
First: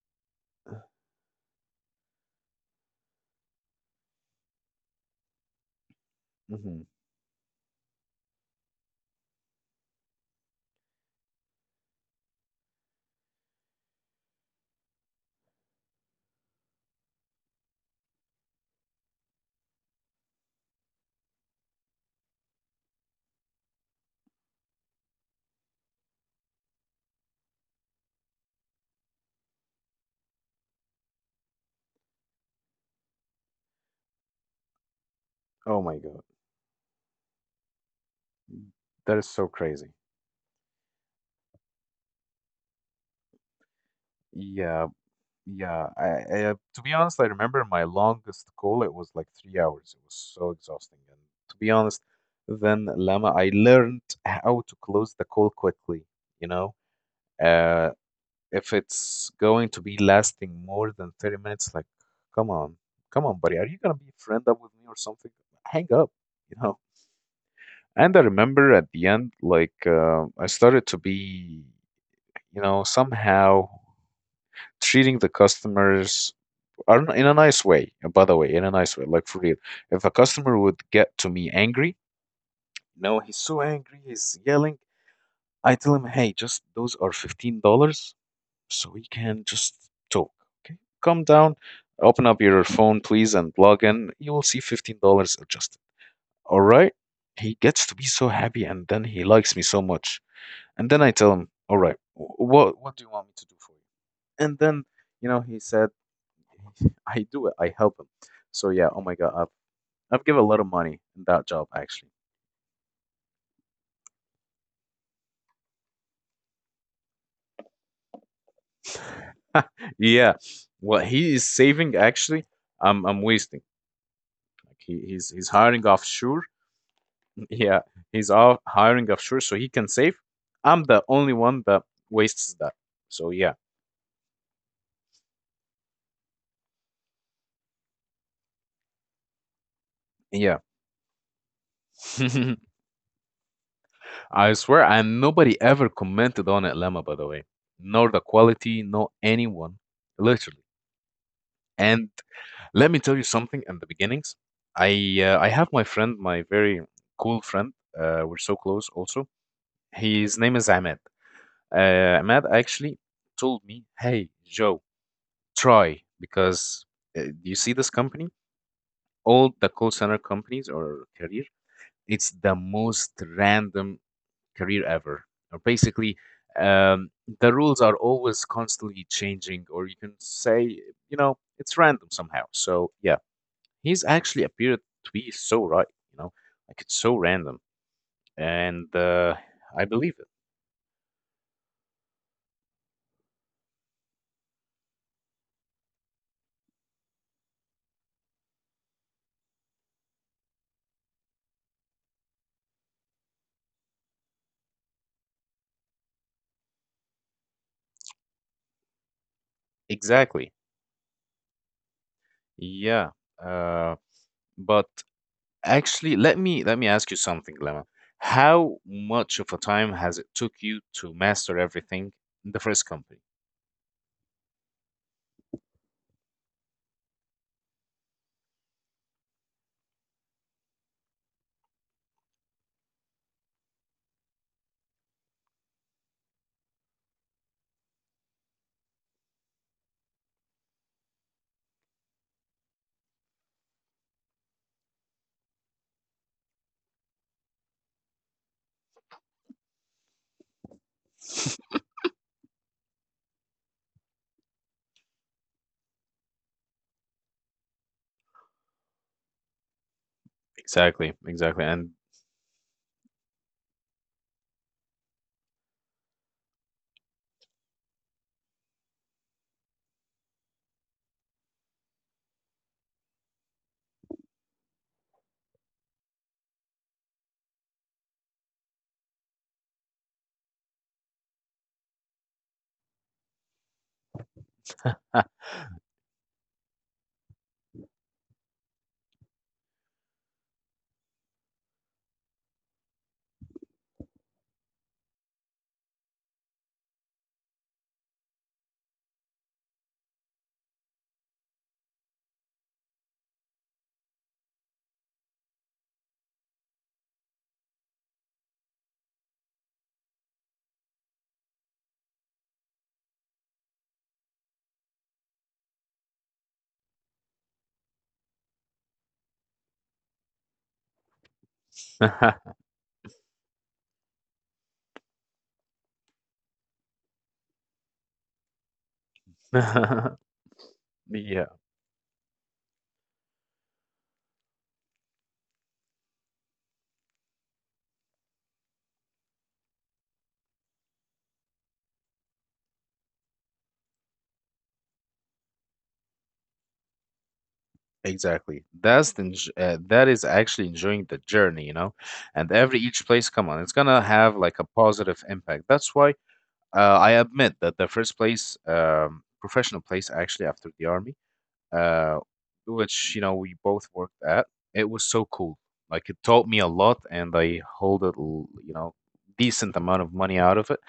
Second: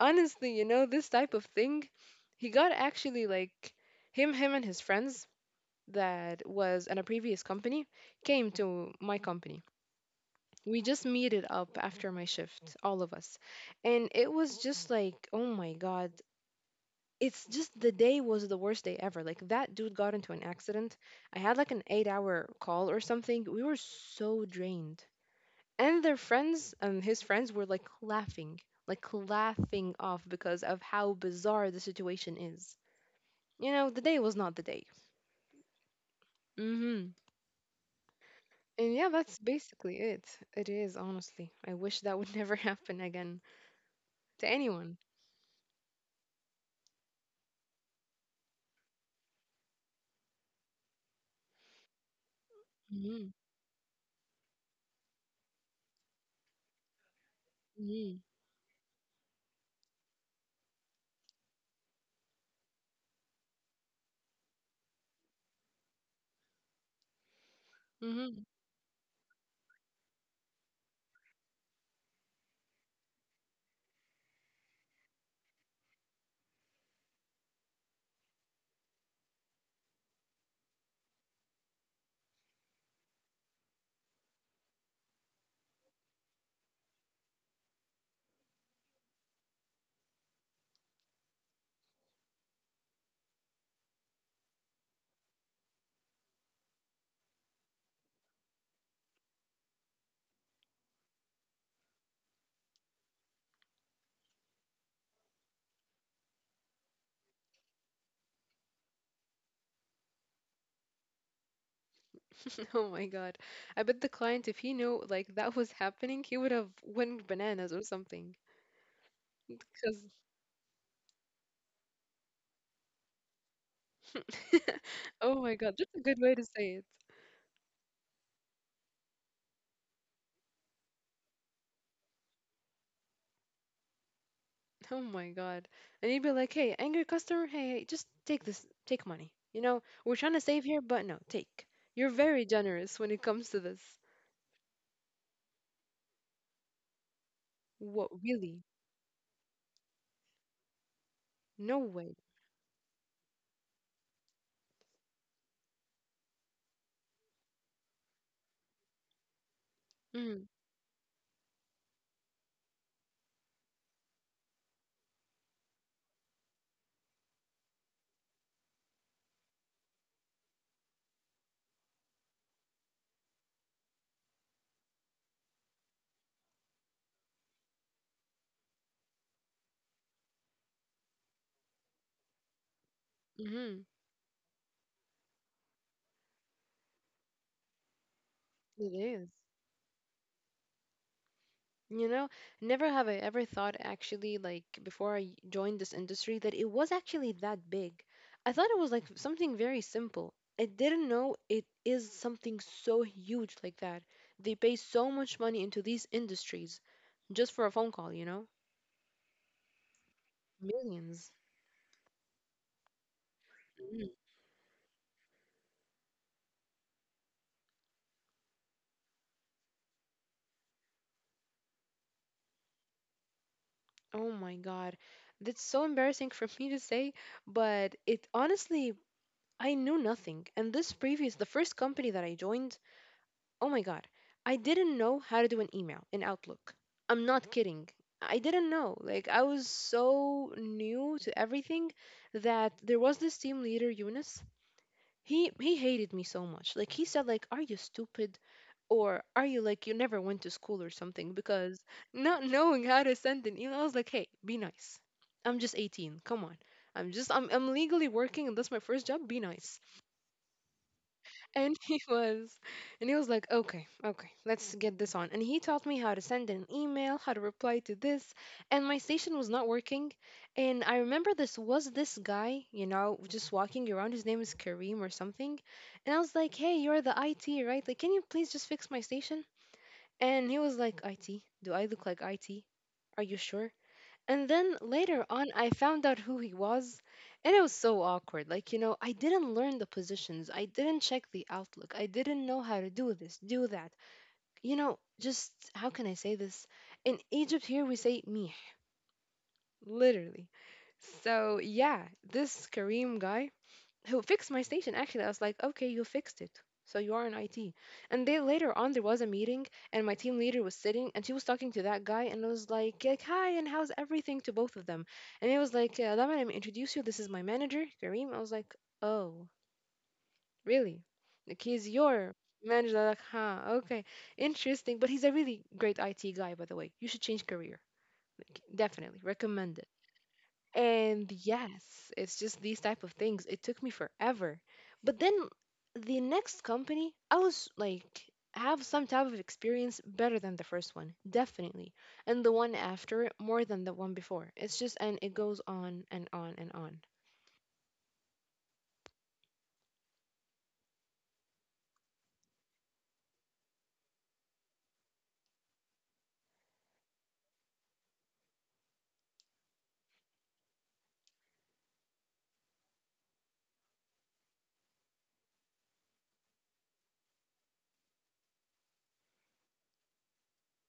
B: honestly, you know, this type of thing. He got actually like him and his friends that
A: Hmm.
B: was in a previous company came to my company. We just meeted up after my shift, all of us. And it was just like, oh my god, it's just the day was the worst day ever. Like that dude got into an accident, I had like an 8-hour call or something, we were so drained. And their friends, his friends were like laughing, like laughing off because of how bizarre the situation is. You know, the day was not the day.
A: Oh my God.
B: Mm-hmm. And yeah,
A: That is
B: that's
A: so crazy.
B: basically it. It is, honestly. I wish that would never happen again to
A: Yeah,
B: anyone.
A: yeah, I, to be honest, I remember my longest call, it was like 3 hours. It was so exhausting. And to be honest, then Lama,
B: Mm-hmm.
A: I learned how to close the call quickly, you know? Uh,
B: Mm-hmm.
A: if it's going to be lasting more than 30 minutes, like, come on, come on, buddy, are you gonna be friend up with me or something? Hang up, you know? And I
B: Mm-hmm.
A: remember at the end, like, I started to be, you know, somehow treating the customers. In a nice way, by the way, in a nice way, like for real. If a customer would get to me angry, no, he's so angry, he's yelling. I tell him, hey, just those are $15, so we can just talk. Okay, calm down, open up your phone, please, and log in. You will see $15 adjusted. All right. He gets to be so happy, and then he likes me so much. And then I tell him, all right, what do you want me to do for you? And then, you know, he said, I do it. I help him. So yeah, oh my god, I've given a lot of money in that job actually.
B: Oh my god, I bet the client if he knew like that was happening he would have went bananas or something because
A: Yeah, what he is saving actually, I'm wasting. Like he, he's
B: oh
A: he's
B: my god,
A: hiring
B: that's a good way
A: offshore.
B: to say it.
A: Yeah, he's out hiring offshore so he can save. I'm the only one that wastes that. So yeah,
B: Oh my god. And you'd be like, hey, angry customer, hey, hey, just take this, take money. You know, we're trying to
A: yeah.
B: save here, but no, take. You're very generous when it comes to this.
A: I swear, and nobody ever commented on it, Lemma. By the way, nor the
B: What, really?
A: quality, nor anyone, literally.
B: No
A: And
B: way.
A: let me tell you something. In the beginnings, I have my friend, my very cool friend. We're so close. Also, his
B: Mm,
A: name is Ahmed. Ahmed actually told me, "Hey, Joe, try because you see this company, all the call center companies or career, it's the most random career ever. Or basically." Um, the rules are always constantly changing, or you can say, you know, it's random somehow. So, yeah,
B: mm-hmm.
A: he's actually appeared to be so right, you know, like it's so random, and
B: It is.
A: I believe it.
B: You know, never have I ever thought actually, like, before I joined this industry, that it was actually that big. I thought it was like something very simple. I didn't know it is something so huge like that. They pay so much money into these industries just for a phone call, you know?
A: Exactly.
B: Millions.
A: Yeah. Uh,
B: Mm.
A: but actually, let me ask you something, Lemma. How much of a time has it took you to master everything in the first company?
B: Oh my God. That's so embarrassing for me to say, but it honestly, I knew nothing. And this previous, the first company that I joined, oh my God, I didn't know how to do an email in Outlook. I'm not kidding. I didn't know. Like, I was so new to everything that there was this team leader, Eunice. He hated me so much. Like he said, like, "Are you stupid? Or are you like you never went to school or something? Because not knowing how to send an email, I was like, hey, be nice. I'm just 18. Come on. I'm legally working and that's my first job. Be nice.
A: Exactly.
B: And
A: And
B: he was like, okay, okay, let's get this on. And he taught me how to send an email, how to reply to this. And my station was not working. And I remember this guy, you know, just walking around. His name is Kareem or something. And I was like, hey, you're the IT, right? Like, can you please just fix my station? And he was like, IT? Do I look like IT? Are you sure? And then later on, I found out who he was, and it was so awkward. I didn't learn the positions, I didn't check the outlook, I didn't know how to do this, do that. Just how can I say this? In Egypt, here we say mih, literally. So, yeah, this Kareem guy who fixed my station. Actually, I was like, okay, you fixed it, so you are in IT. And then later on there was a meeting, and my team leader was sitting and she was talking to that guy, and I was like, hi and how's everything to both of them. And he was like, Laman, let me introduce you, this is my manager Kareem. I was like, oh, really, like he's your manager? They're like huh, okay, interesting. But he's a really great IT guy. By the way, you should change career, like, definitely recommended. And
A: yeah,
B: yes, it's just these type of things. It took me forever. But then the next company, I was like, have some type of experience better than the first one, definitely. And the one after it more than the one before. It's just, and it goes on and on and on.
A: exactly. That's the that is actually enjoying the journey, you know. And every each place, come on, it's gonna have like a positive impact. That's why I admit that the first place, professional place, actually after the army, uh, which you know we both worked at, it was so cool. Like it taught me a lot, and I hold you know decent amount of money out of it.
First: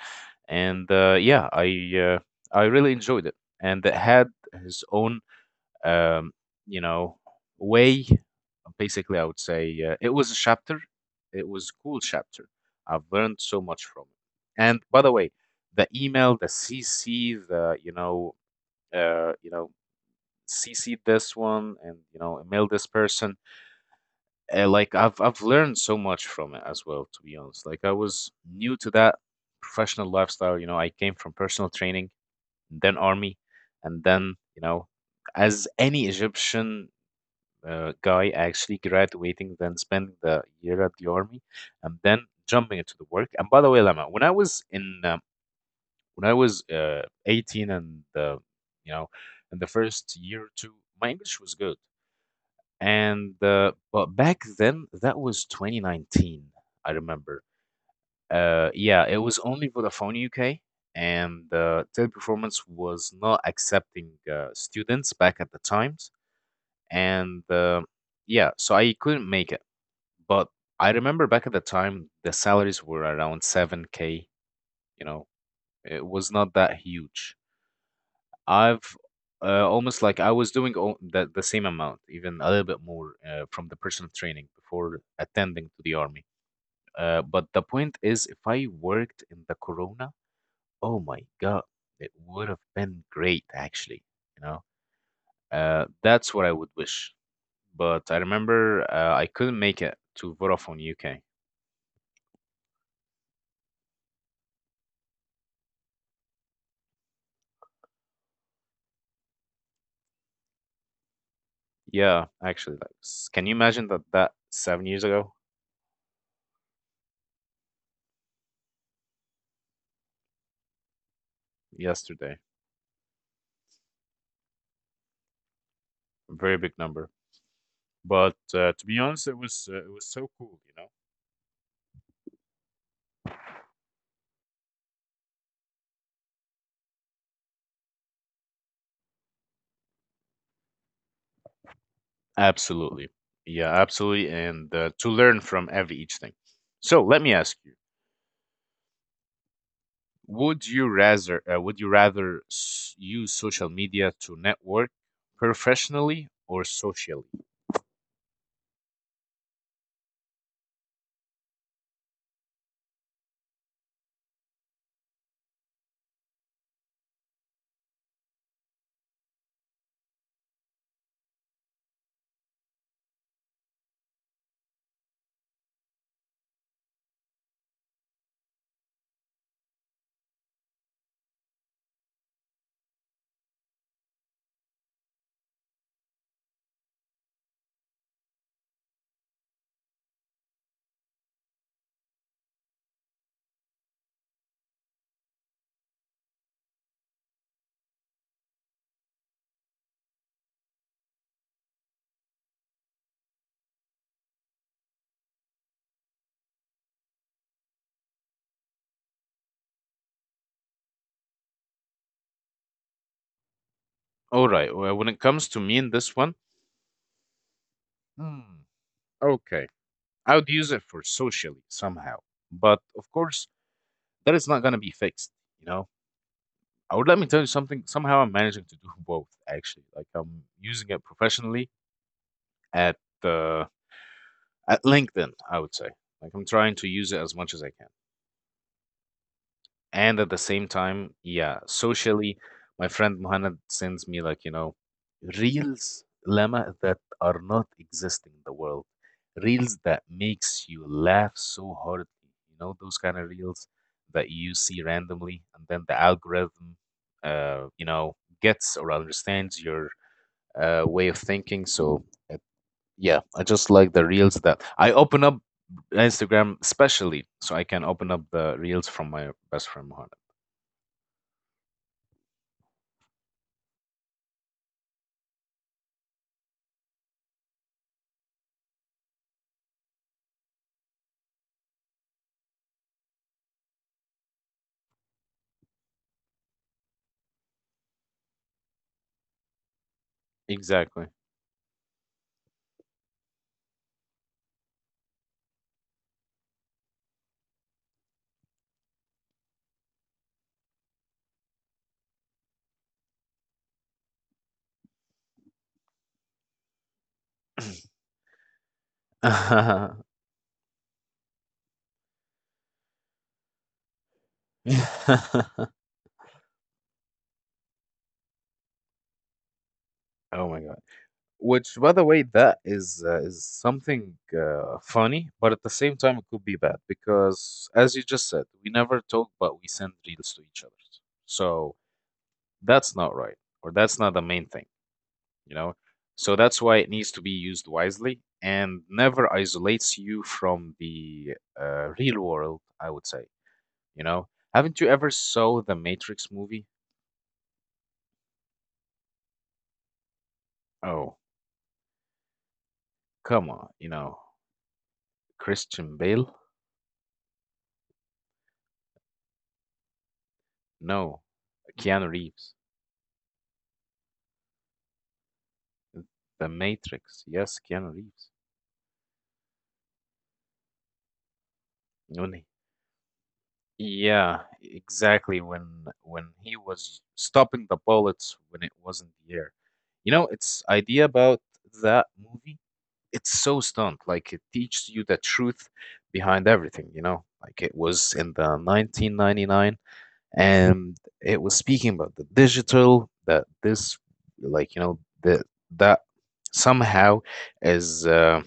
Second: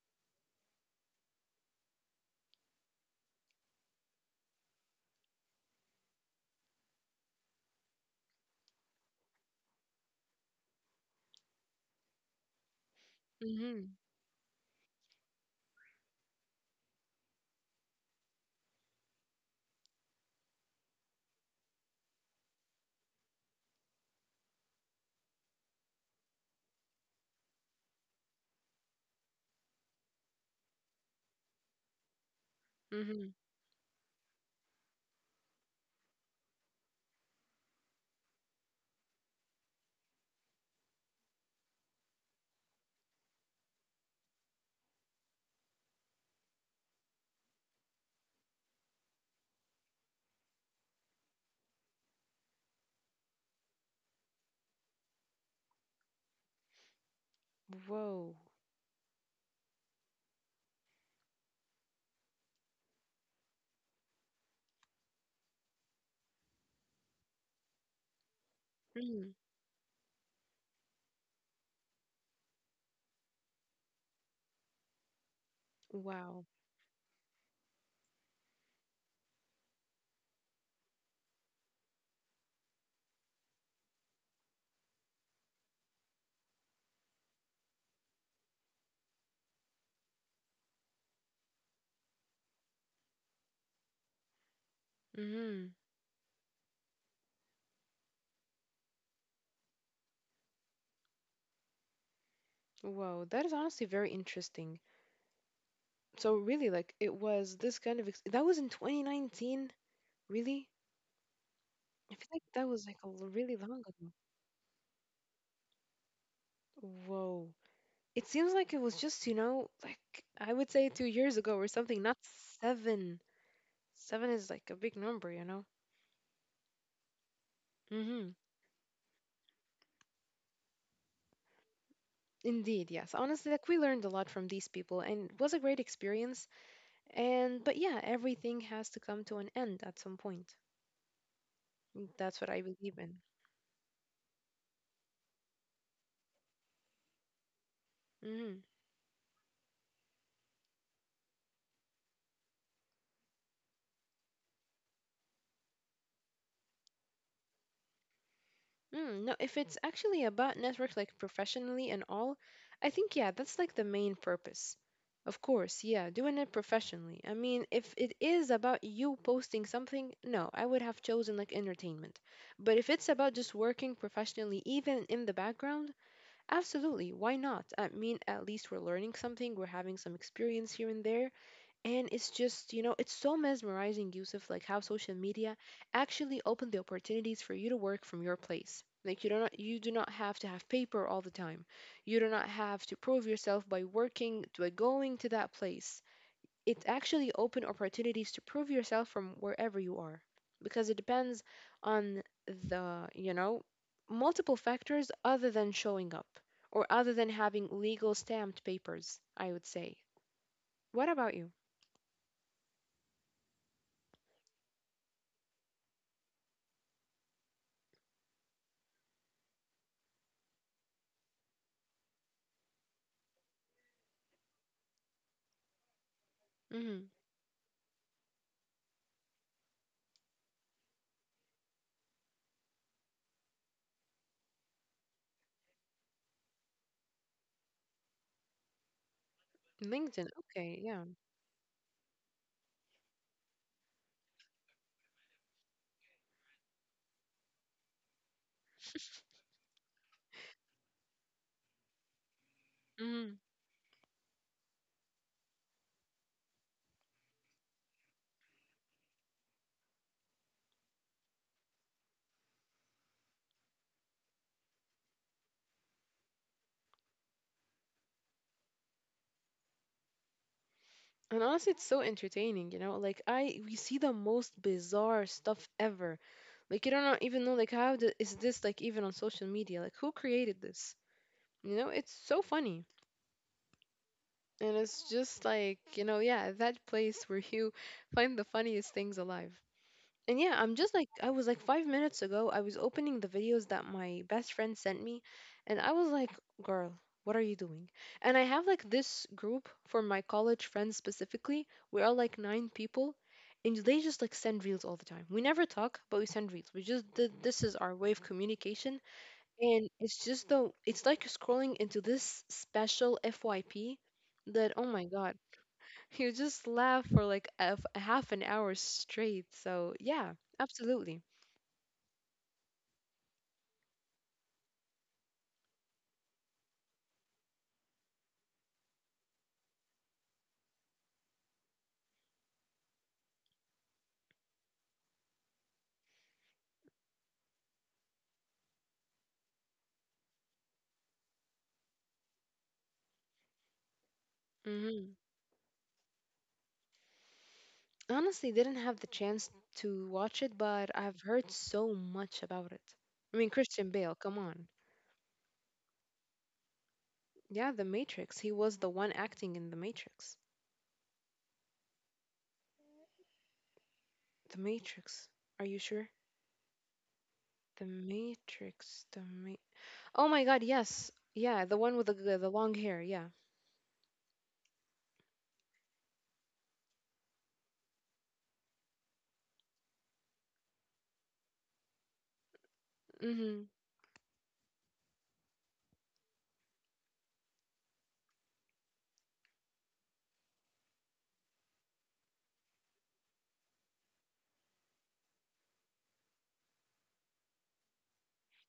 A: And yeah, I really enjoyed it, and it had his own um, you know, way. Basically, I would say it was a chapter. It was a cool chapter. I've learned so much
B: Mhm.
A: from it. And by the way, the email, the CC, the you know, CC this one and email this person. Like I've learned so much from it as well. To be honest, like I was new to that professional lifestyle. You know, I came from personal training, then
B: Mhm.
A: army, and then as any Egyptian guy actually graduating, then spending the year at the army, and then jumping into the work. And by the way, Lama, when I was 18 and you know in the first year or two, my English was good. And but back then, that was 2019. I remember.
B: Whoa.
A: Yeah, it was only Vodafone UK, and Teleperformance was not accepting students back at the times. And yeah, so I couldn't
B: Mm.
A: make it. But I remember back at the time, the salaries were around 7K, you know, it was
B: Wow.
A: not that huge. I've almost like I was doing all the same amount, even a little bit more from the personal training before attending to the army. But the point is, if I worked in the corona, oh my God, it would have been great, actually. You know,
B: Mhm.
A: that's what I would wish. But I remember I couldn't make it to Vodafone UK.
B: Whoa. That is honestly very interesting. So really, like it was this kind of that was in 2019, really? I
A: Yeah,
B: feel like that
A: actually,
B: was
A: like,
B: like
A: can you
B: really long
A: imagine that
B: ago.
A: that 7 years ago?
B: Whoa. It seems like it was just, you know, like I would say 2 years ago or something, not
A: Yesterday,
B: seven. 7 is like a big number, you know?
A: a very big number. But
B: Mm-hmm.
A: to be honest, it was so cool, you know.
B: Indeed, yes. Honestly, like we learned a lot from these people and it was a great experience. And, but yeah, everything has to come to an end at some point. That's what I believe
A: Absolutely,
B: in.
A: yeah, absolutely, and to learn from every each thing. So let me ask you:
B: Mhm.
A: Would you rather use social media to network professionally or socially?
B: Mm, no, if it's actually about networks like professionally and all, I think yeah, that's like the main purpose. Of course, yeah, doing it professionally. I mean, if it is about you posting something, no, I would have chosen like entertainment. But if it's about just working professionally, even in the background, absolutely, why not? I mean, at least we're learning something, we're having some experience here and there. And it's just, you know, it's so mesmerizing, Yusuf, like how social media actually opened the opportunities for you to work from your place. Like you do not have to have paper all the time. You do not have to prove yourself by working by going to that place. It actually open opportunities to prove yourself from wherever you are. Because it depends on the, you know, multiple factors other than showing up or other than having legal stamped papers, I would say. What about you?
A: All right. Well, when it comes to me in this one, hmm, okay, I would use it for socially somehow. But of course, that is not gonna be fixed. You know, I would
B: Mm-hmm.
A: let me tell you something. Somehow I'm managing to do both. Actually, like I'm using it professionally at uh, at LinkedIn. I would say like I'm trying to use it as much as I can. And at
B: LinkedIn,
A: the same
B: okay, yeah.
A: time, yeah, socially, my friend Muhammad sends me like, you know, reels, Lama, that are not existing in the world. Reels that makes you laugh so hard. You know, those kind of
B: Hmm.
A: reels that you see randomly, and then the algorithm, uh, you know, gets or understands your way of thinking. So, uh, yeah, I just like the reels that I open up Instagram, especially so I can open up the reels from my best friend Muhammad.
B: And honestly, it's so entertaining, you know? Like I we see the most bizarre stuff ever. Like you don't even know like is this like even on social media? Like who created this? You know, it's so funny. And it's just like, you know, yeah, that place where you find the funniest things alive. And yeah, I'm just
A: Exactly.
B: like I was like 5 minutes ago I was opening the videos that my best friend sent me and I was like, "Girl, what are you doing?" And I have like this group for my college friends specifically. We are like 9 people and they just like send reels all the time. We never talk, but we send reels. We just this is our way of communication, and it's just, though it's like you're scrolling into this special FYP that oh my god. You just laugh for like a half an hour straight. So, yeah,
A: Oh my god.
B: absolutely.
A: Which, by the way, that is something funny, but at the same time, it could be bad because, as you just said, we never talk, but we send reels to each other. So that's not right, or that's not the main thing, you know. So that's why it needs to be used wisely and never isolates you from the real world. I would say, you know. Haven't you ever
B: Hmm.
A: saw the Matrix movie?
B: Honestly, didn't have the chance to watch it, but
A: Oh,
B: I've heard so much about it. I
A: come
B: mean,
A: on, you
B: Christian
A: know,
B: Bale, come on.
A: Christian Bale?
B: Yeah, The Matrix. He was the one acting in The Matrix.
A: No, Keanu Reeves.
B: The Matrix. Are you sure?
A: The Matrix. Yes, Keanu
B: The
A: Reeves.
B: Matrix. Oh my God, yes. Yeah, the one with
A: When he-
B: the long hair. Yeah.
A: yeah, exactly. When he was stopping the bullets when it wasn't the air. You know, its idea about that movie, it's so
B: Mhm.
A: stunned. Like it teaches you the truth behind everything, you know? Like it was in the 1999 and it was speaking about the digital that this like you know that somehow is a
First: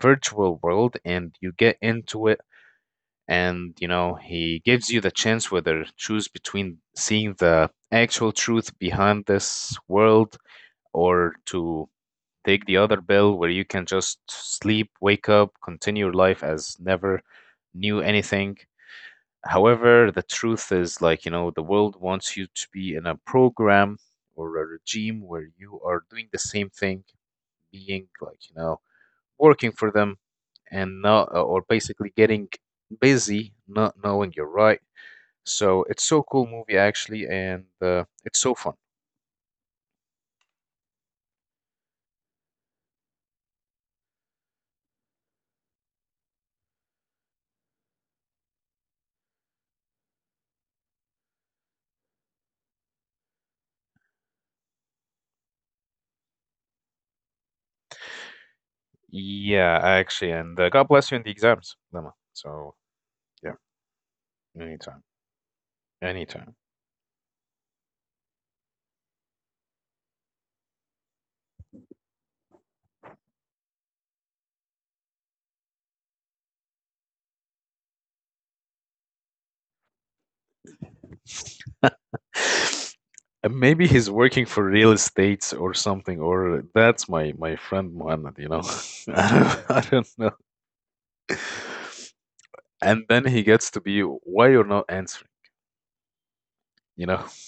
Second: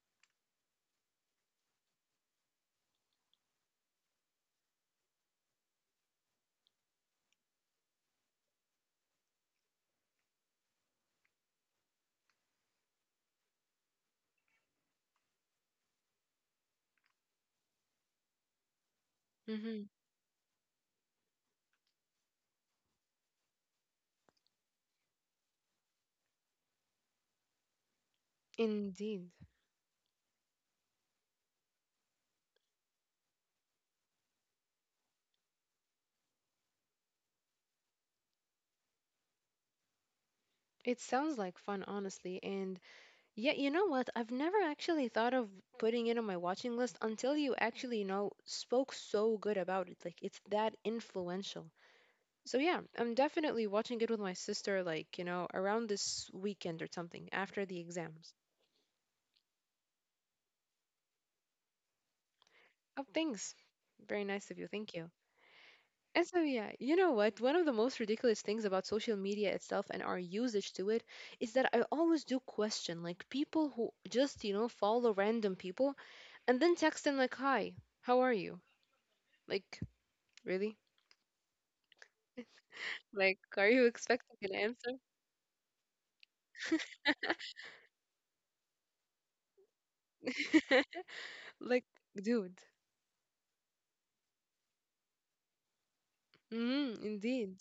A: virtual world and you get into it and you know he gives you the chance whether choose between seeing the actual truth behind this world or to take the other bill where you can just sleep wake up continue your life as never knew anything.
B: Mhm.
A: However, the truth is, like, you know, the world wants you to be in a program or a regime where you are doing the same thing,
B: Indeed.
A: being like, you know, working for them and not, or basically getting busy, not knowing you're right. So it's so cool movie actually, and it's so fun.
B: It sounds like fun, honestly, and yeah, you know what? I've never actually thought of putting it on my watching list until you actually, you know, spoke so good about it. Like, it's that influential. So, yeah, I'm definitely watching it with my sister, like, you know, around this weekend or something after the exams.
A: Yeah, actually, and God bless you in the exams, Lama. So
B: Oh,
A: yeah,
B: thanks. Very nice of you. Thank
A: anytime,
B: you. And so,
A: anytime.
B: yeah, you know what? One of the most ridiculous things about social media itself and our usage to it is that I always do question, like, people who just, you know, follow random people and then text them, like, hi, how are you? Like, really? Like, are you
A: And maybe
B: expecting
A: he's
B: an
A: working
B: answer?
A: for real estate or something, or that's my friend Muhammad, you know. I don't know.
B: Like, dude.
A: And then he gets to be why you're not answering,
B: Mm,
A: you know.
B: indeed.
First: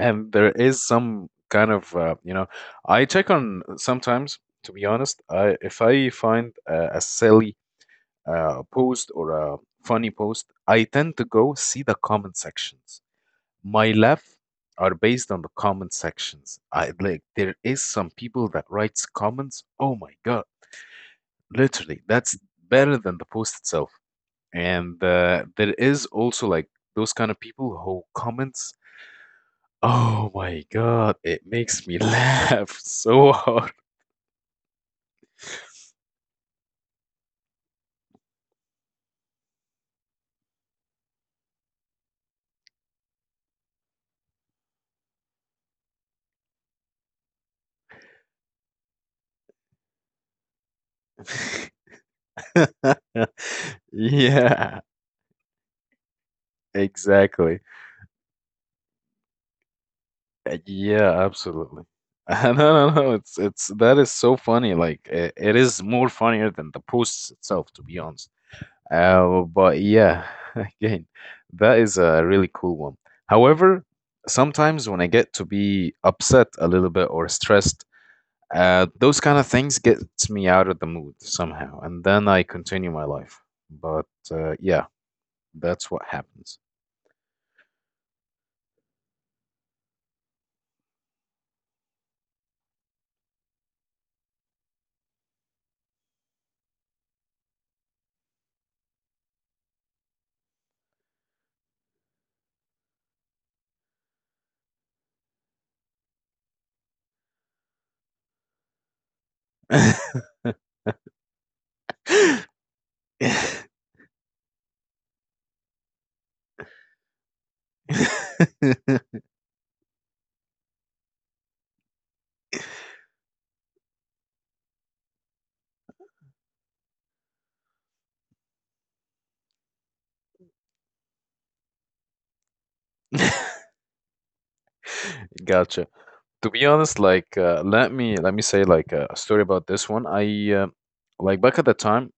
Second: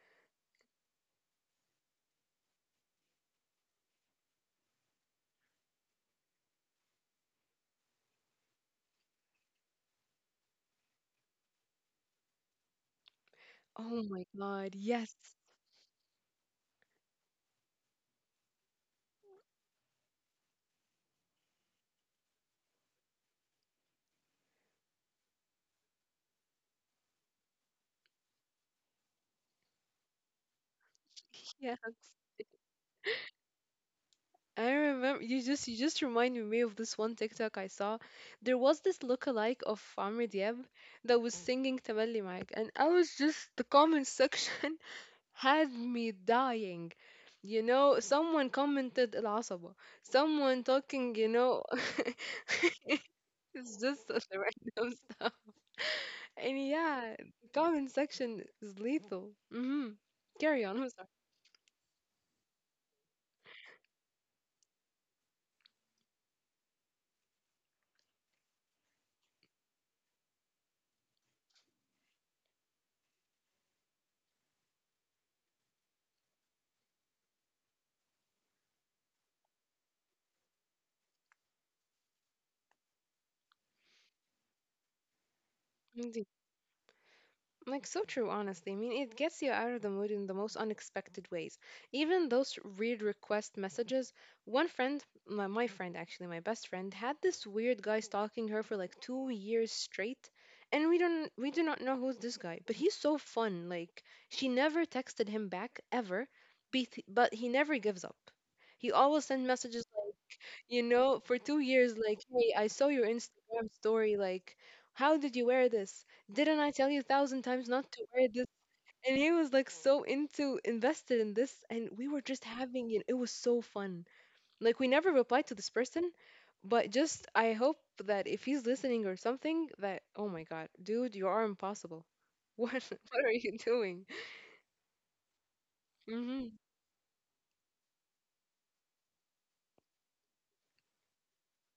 A: And there is some kind of I check on sometimes. To be honest, I if I find a silly post or a funny post, I tend to go see the comment sections my
B: Oh my
A: left
B: God.
A: are
B: Yes.
A: based on the comment sections. I like there is some people that writes comments. Oh my god, literally, that's better than the post itself. And there is also like those kind of people who comments. Oh my god, it makes me
B: Yes.
A: laugh so hard.
B: I remember you just reminded me of this one TikTok I saw. There was this lookalike of Amr Diab that was singing Tamalli Mike, and I was just the comment section had me dying. You know, someone commented العصبة. Someone talking, you know, it's just the
A: yeah,
B: random stuff. And yeah,
A: exactly.
B: the comment section is lethal. Hmm. Carry on. I'm
A: Yeah,
B: sorry.
A: absolutely. No, no, no. It's that is so funny. Like it is more funnier than the posts itself, to be honest. But yeah, again, that is a really cool one. However, sometimes when I get to be upset a little bit or stressed, those kind of things gets me out of the mood somehow, and then I continue my life. But yeah, that's what
B: Indeed.
A: happens.
B: Like so true, honestly. I mean, it gets you out of the mood in the most unexpected ways. Even those weird request messages. One friend, my friend actually, my best friend, had this weird guy stalking her for like 2 years straight, and we do not know who's this guy. But he's so fun. Like she never texted him back ever, but he never gives up. He always sends messages like, you know, for 2 years, like, hey, I saw your Instagram story. Like, how did you wear this? Didn't I tell you a thousand times not to wear this? And he was like so into invested in this, and we were just having it. It was so fun. Like, we never replied to this person, but just I hope that if he's listening or something, that oh my god, dude, you are impossible. What are you doing?
A: Gotcha. To be
B: Mhm.
A: honest, like, let me say like a story about this one. I like back at the time,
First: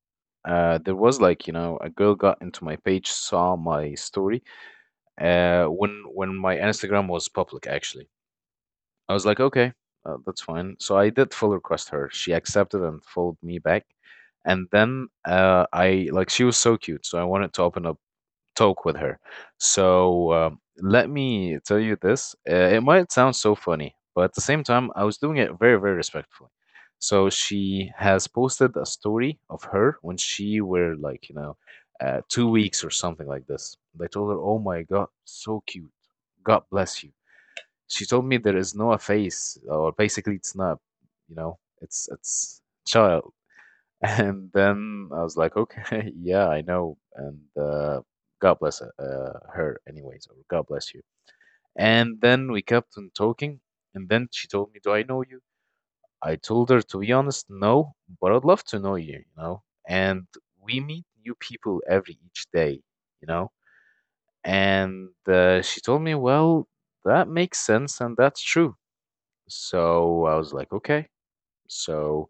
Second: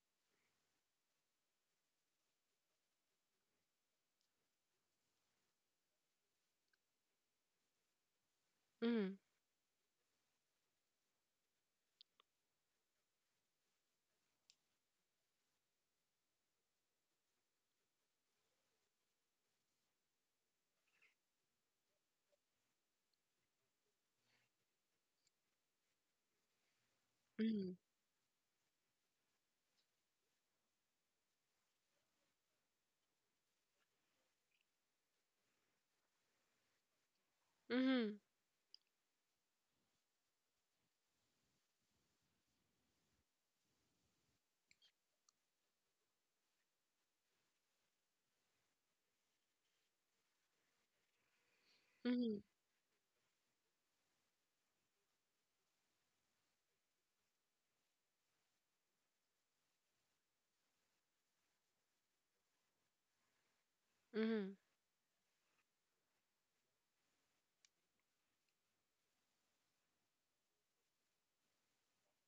A: there was like you know a girl got into my page, saw my story, uh, when my Instagram was public actually. I
B: Mhm.
A: was like, okay, that's fine. So I did full request her. She accepted and followed me back. And then I like she was so cute, so I wanted to open up talk with her. So let me tell you this. It might sound so funny, but at the same time, I was doing it very, very respectfully. So
B: Mhm.
A: she has posted a story of her when she were like, you know, 2 weeks or something like this. They told her, "Oh my God, so cute. God bless you." She
B: Mhm.
A: told me there is no a face, or basically it's not, you know, it's child. And then I was like, okay, yeah, I know. And God bless her, anyways, or God bless you. And
B: Mhm.
A: then we kept on talking. And then she told me, do I know you? I told her, to be honest, no, but I'd love to know you, you know. And we meet new people every each day, you know.
B: Mhm.
A: And she told me, well, that makes sense and that's true, so I was like, okay. So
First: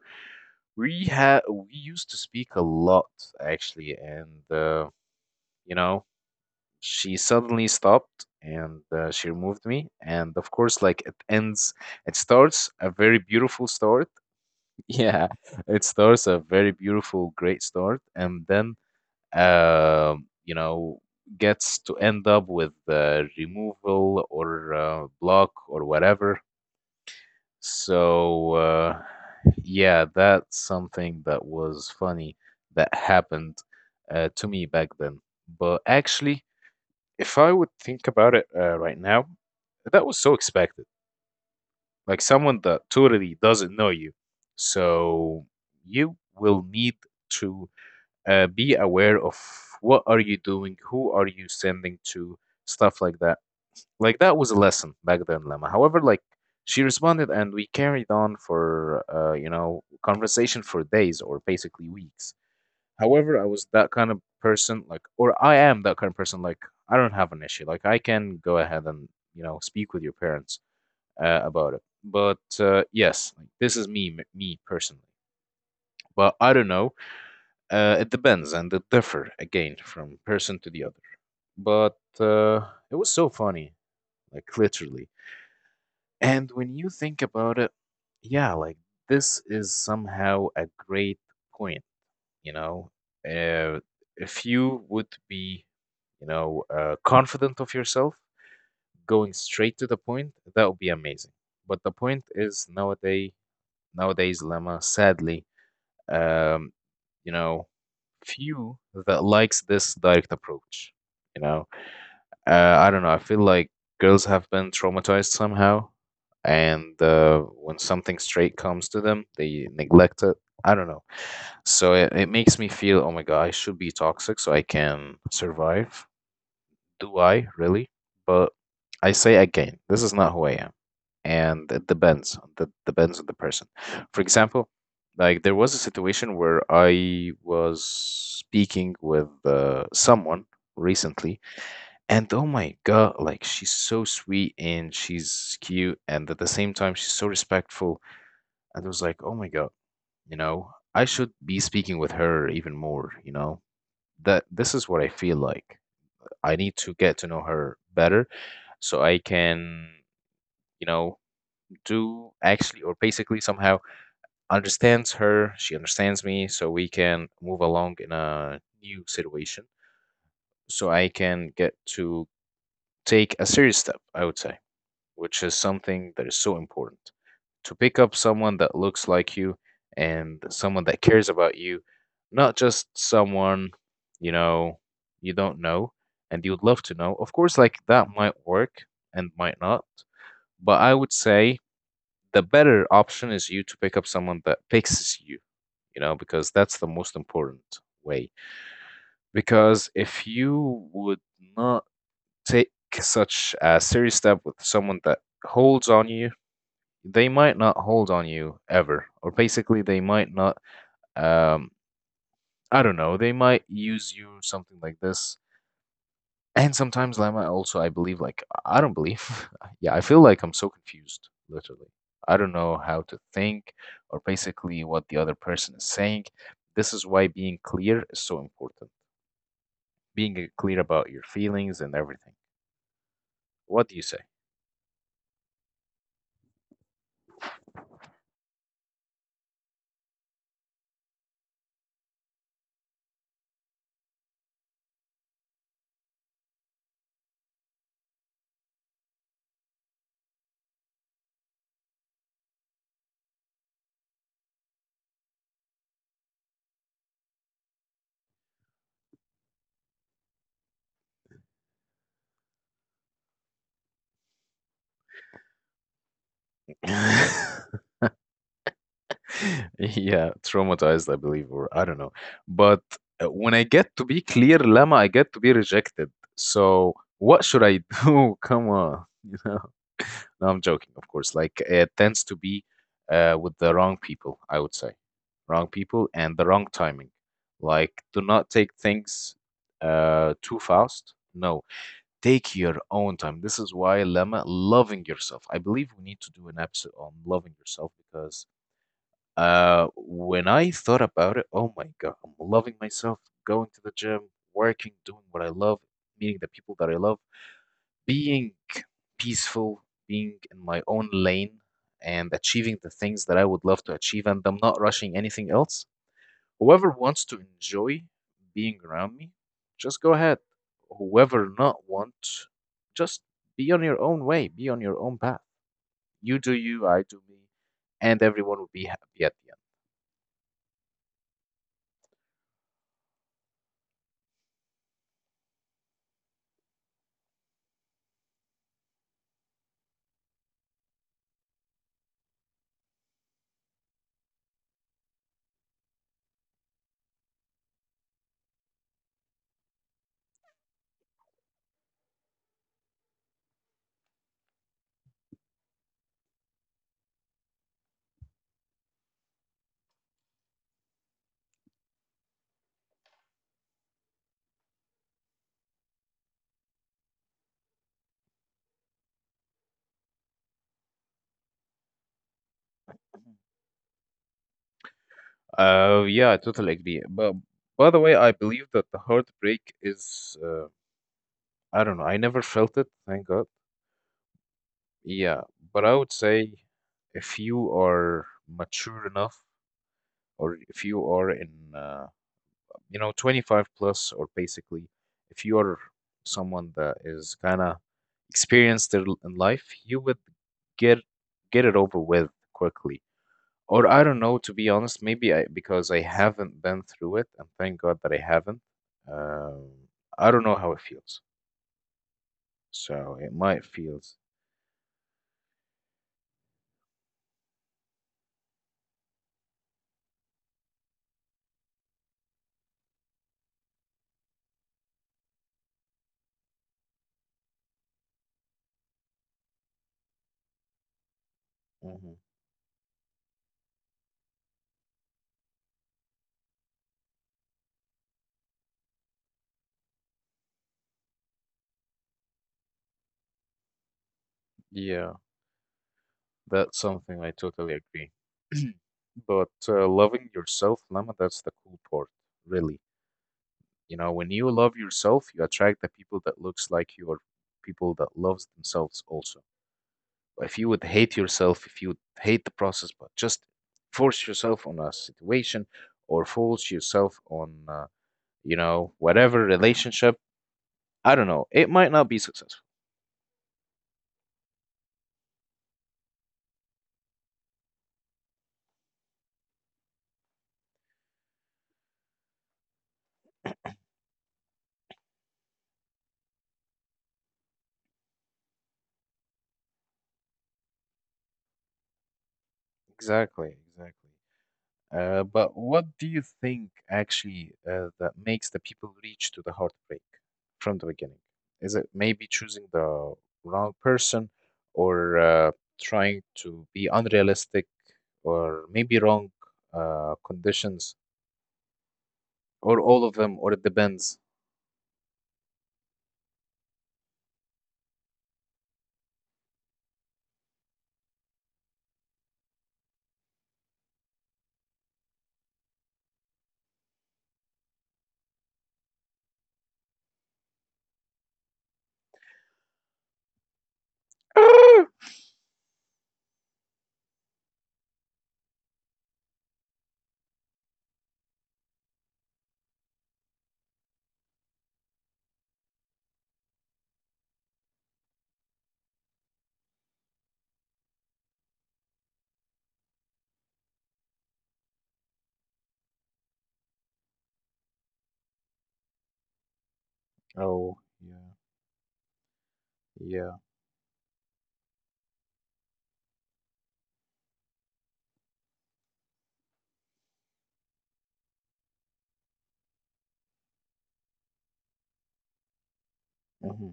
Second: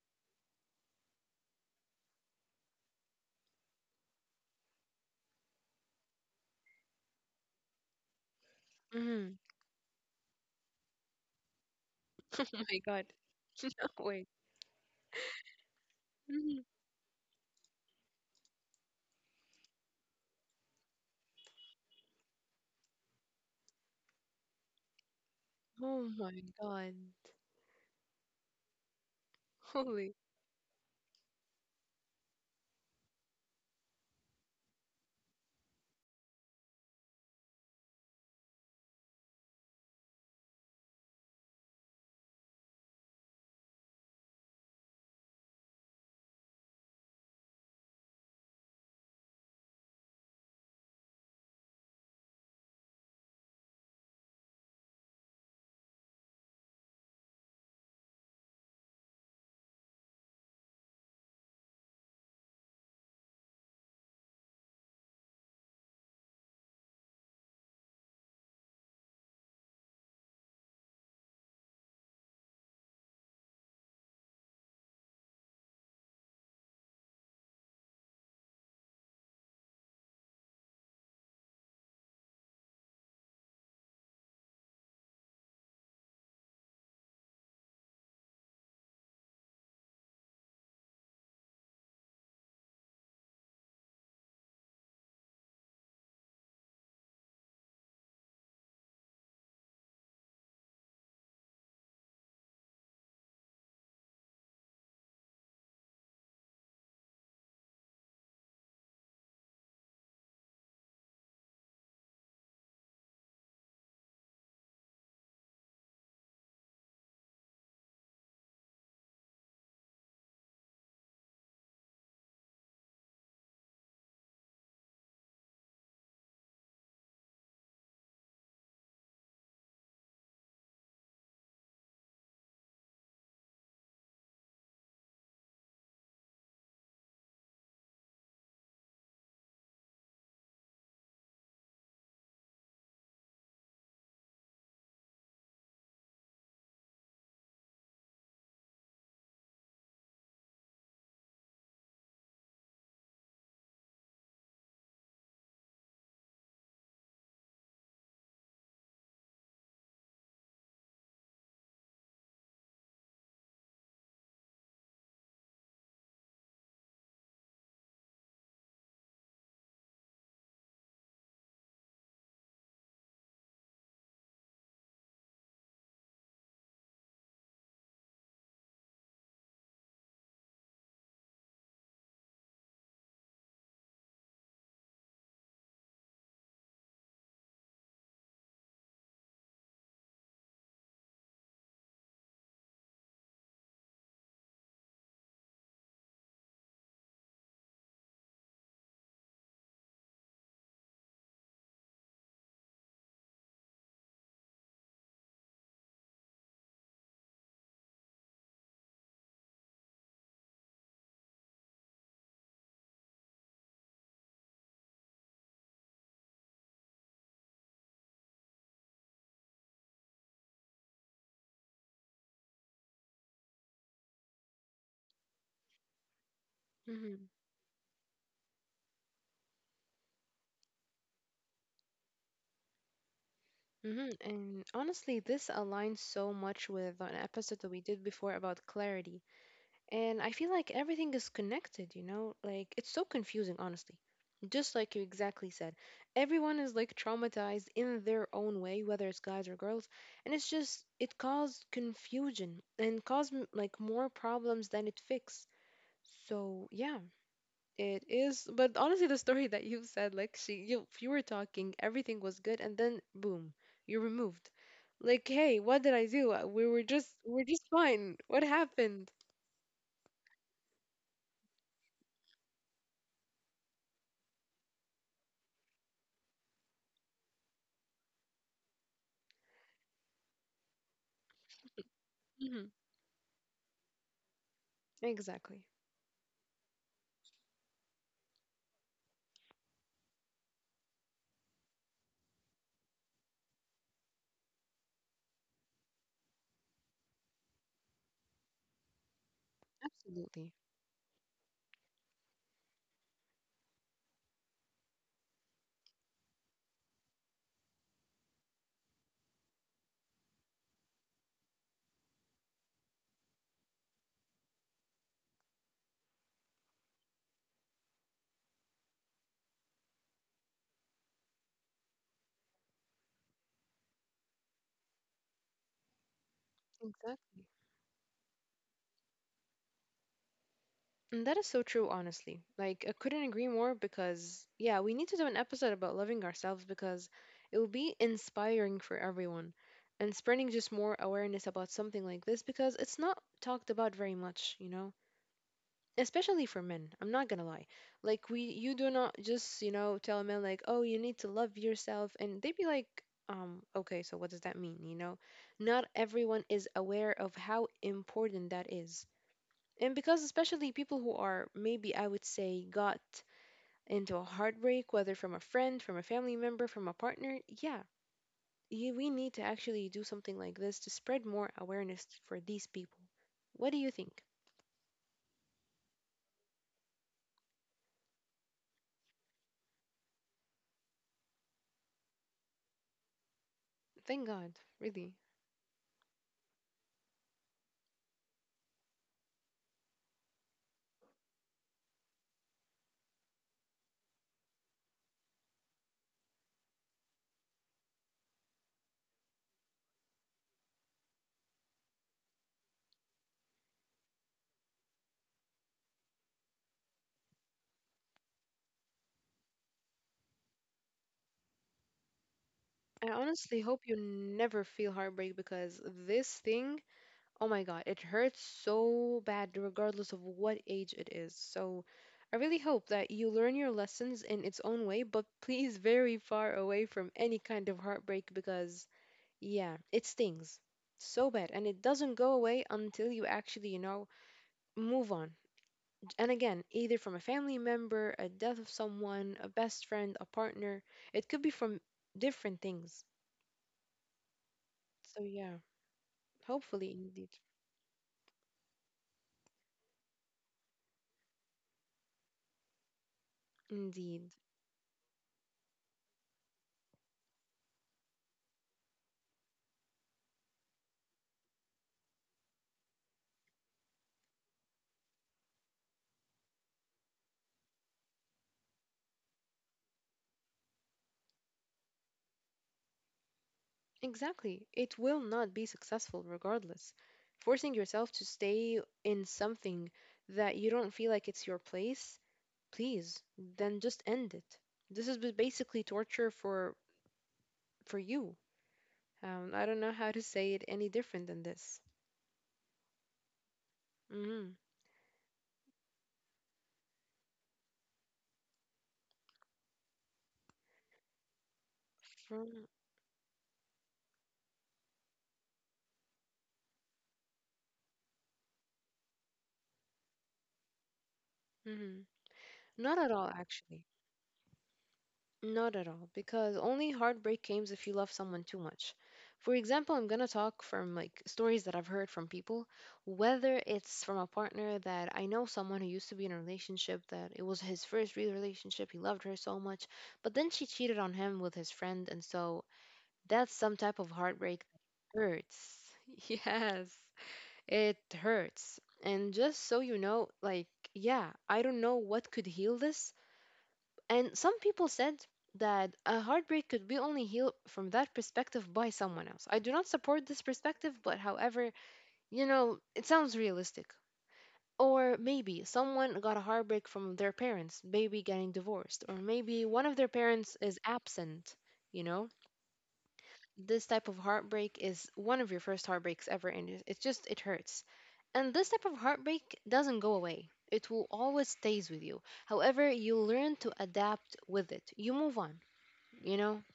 A: we used to speak a lot actually, and you know, she suddenly stopped and she
B: Mhm.
A: removed me, and of course, like it ends, it
B: Oh
A: starts
B: my
A: a
B: god.
A: very beautiful start.
B: Wait.
A: Yeah, it starts a
B: Mhm.
A: very beautiful, great start, and then you know gets to end up with removal or block or
B: Oh
A: whatever.
B: my God.
A: So yeah,
B: Holy.
A: that's something that was funny that happened to me back then. But actually, if I would think about it right now, that was so expected. Like someone that totally doesn't know you. So you will need to be aware of what are you doing, who are you sending to, stuff like that. Like that was a lesson back then, Lemma. However, like she responded and we carried on for conversation for days or basically weeks. However, I was that kind of person, like or I am that kind of person, like I don't have an issue. Like I can go ahead and, you know, speak with your parents about it. But yes, like, this is me, me personally. But I don't know. It depends and it differ again from person to the other. But it was so funny, like literally. And when you think about it, yeah, like this is somehow a great point, you know. Uh, if you would be, you know, confident of yourself, going straight to the point, that would be amazing. But the point is nowadays, nowadays, Lemma, sadly, um, you know, few that likes this direct approach, you know I don't know. I feel like girls have been traumatized somehow, and when something straight comes to them, they neglect it. I don't know. So it makes me feel, oh my God, I should be toxic so I can survive. Do I really? But I say again, this is not who I am. And it depends. That depends on the person. For example, like there was a situation where I was speaking with someone recently, and oh my God, like she's so sweet and she's cute, and at the same time, she's so respectful. And I was like, oh my God, you know, I should be speaking with her even more, you know, that this is what I feel like. I need to get to know her better so I can, you know, do actually or basically somehow understands her, she understands me, so we can move along in a new situation, so I can get to take a serious step, I would say, which is something that is so important. To pick up someone that looks like you and someone that cares about you, not just someone, you know, you don't know and you would love to know. Of course, like that might work and might not, but I would say the better option is you to pick up someone that fixes you, you know, because that's the most important way. Because if you would not take such a serious step with someone that holds on you, they might not hold on you ever, or basically they might not, um I don't know, they might use you, something like this. And sometimes Lama, also I believe, like I don't believe yeah, I feel like I'm so confused, literally. I don't know how to think, or basically what the other person is saying. This is why
B: Hmm.
A: being clear is so important, being clear about your feelings and everything. What do you
B: Hmm.
A: say?
B: And honestly, this aligns so much with an episode that we did before about clarity. And I feel like everything is connected, you know? Like, it's so confusing, honestly. Just like you exactly said, everyone is like traumatized in their own way, whether it's guys or girls. And it's just, it caused confusion and caused like more problems than it fixed. So, yeah, it is, but honestly, the story that you said, like, you were talking, everything was good, and then boom, you're removed. Like, hey, what did I do? We were just, we're just fine. What happened?
A: Yeah, traumatized, I believe, or I don't know. But when I get to be clear, Lama, I get to be rejected. So what should I do? Come on, you know. No, I'm joking, of course. Like it tends to be
B: Hmm.
A: with the wrong people, I would say.
B: Exactly.
A: Wrong people and the wrong timing. Like, do not take things too fast. No, take your own time. This is why, Lemma, loving yourself. I believe we need to do an episode on loving yourself because when
B: Absolutely.
A: I thought about it, oh my God, I'm loving myself, going to the gym, working, doing what I love, meeting the people that I love, being peaceful, being in my own lane, and achieving the things that I would love to achieve, and I'm not rushing anything else. Whoever wants to enjoy being around me, just go ahead. Whoever not want, just be on your own way, be on your own path. You do you, I do
B: Exactly.
A: me, and everyone will be happy at the end.
B: And that is so true, honestly. Like, I couldn't agree more because, yeah, we need to do an episode about loving ourselves because it will be inspiring for everyone and spreading just more awareness about something like this because it's not talked about very much, you know? Especially for men, I'm not gonna lie. Like we you do not just, you know, tell a man like, oh, you need to love yourself, and they'd be like, um, okay, so what does that mean, you know? Not everyone is aware of how important that is. And because especially people who are maybe, I would say, got into a heartbreak, whether from a friend, from a family member, from a partner, yeah, you, we need to actually do something like this to spread more awareness for these people. What do you think?
A: Yeah, I totally agree. But by the way, I believe that the heartbreak is, I don't know, I never felt it, thank God.
B: Thank god. Really?
A: Yeah, but I would say if you are mature enough, or if you are in, you know, 25 plus, or basically, if you are someone that is kind of experienced in life, you would get get it over with quickly. Or I don't know, to be honest, maybe I, because I haven't been through it, and thank God that I haven't. Um, I don't know how it feels,
B: I
A: so it
B: honestly
A: might
B: hope you
A: feels.
B: never feel heartbreak because this thing, oh my God, it hurts so bad regardless of what age it is. So I really hope that you learn your lessons in its own way, but please very far away from any kind of heartbreak because, yeah, it stings so bad and it
A: Hmm.
B: doesn't go away until you actually, you know, move on. And again, either from a family member, a death of someone, a best friend, a partner, it could be from different things.
A: Yeah.
B: So, yeah.
A: That's
B: Hopefully,
A: something
B: indeed.
A: I totally agree. But loving yourself, Lama, that's the cool part, really. You know, when
B: Indeed.
A: you love yourself, you attract the people that looks like you, or people that loves themselves also. If you would hate yourself, if you would hate the process, but just force yourself on a situation, or force yourself on, you know, whatever relationship, I don't know, it might not be successful.
B: Exactly. It will not be successful regardless. Forcing yourself to stay in something that you don't feel like it's your place, please, then just end it. This is basically torture for you. I don't know how to say it any different than this.
A: Exactly, exactly.
B: Mm-hmm.
A: But what do you think actually that makes the people reach to the heartbreak from the beginning? Is it maybe
B: For,
A: choosing the wrong person, or trying to be unrealistic, or maybe wrong conditions,
B: mm-hmm.
A: or
B: Not
A: all
B: at
A: of
B: all,
A: them, or it
B: actually.
A: depends?
B: Not at all, because only heartbreak comes if you love someone too much. For example, I'm gonna talk from like stories that I've heard from people, whether it's from a partner that I know someone who used to be in a relationship that it was his first real relationship, he loved her so much, but then she cheated on him with his friend, and so that's some type of heartbreak that hurts. Yes, it hurts. And just so you know, like, yeah, I don't know what could heal this, and some people said that a heartbreak could be only healed from that perspective by someone else. I do not support this perspective, but however, you know, it sounds realistic. Or maybe someone got a heartbreak from their parents, maybe getting divorced, or maybe one of their parents
A: Oh,
B: is
A: yeah,
B: absent, you know?
A: yeah,
B: This type of heartbreak is one of your first heartbreaks ever, and it's just, it hurts. And this type of heartbreak doesn't go away. It will always stays with you. However, you learn to adapt with it. You move on, you know?
A: hmm.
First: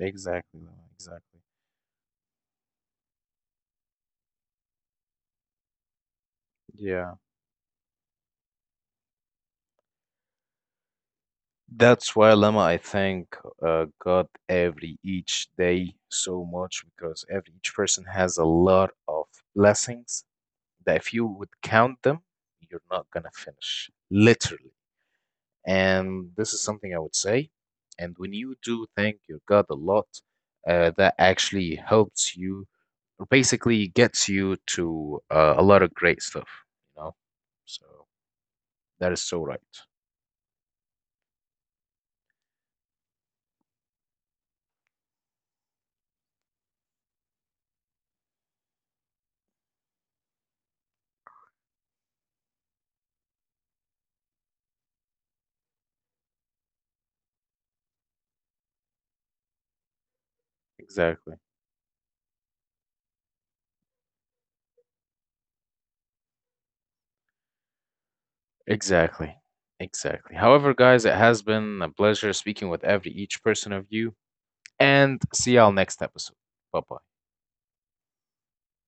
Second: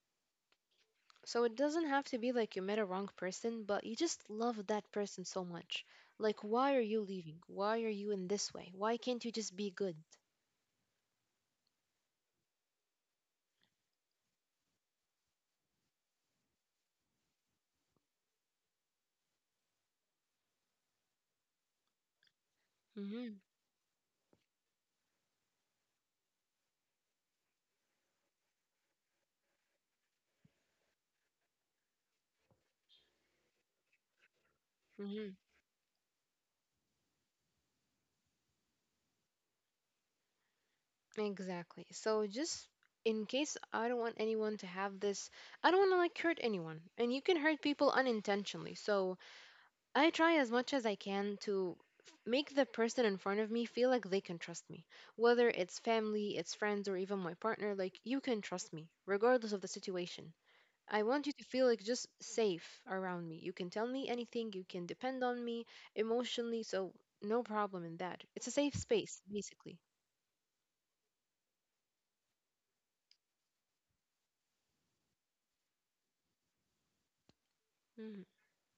A: Exactly, Lama, exactly.
B: So it doesn't have to be like you met a wrong person, but you just love that person so much. Like, why are you
A: Yeah.
B: leaving? Why are you in this way? Why can't you just be good?
A: That's why, Lama, I thank God every each day so much, because every each person has a lot of blessings that if you would count them, you're not gonna
B: Hmm.
A: finish, literally. And this is something I would say. And when you do thank your God a lot, that actually helps you, or basically gets you to
B: Hmm.
A: a lot of great stuff, you know? So that is so right.
B: Exactly. So just in case I don't want anyone to have this, I don't want to like hurt anyone. And you can hurt people unintentionally. So I try as much as I can to make the person in front of me feel like they can trust me. Whether it's family, it's friends, or even my partner, like you can trust me, regardless of the situation. I want you
A: Exactly.
B: to feel like just safe around me. You can tell me anything, you can depend on me emotionally, so no problem in that. It's a safe space,
A: Exactly.
B: basically.
A: Exactly. However, guys, it has been a pleasure speaking with every each person of you, and see y'all next episode. Bye bye.
B: Mm-hmm.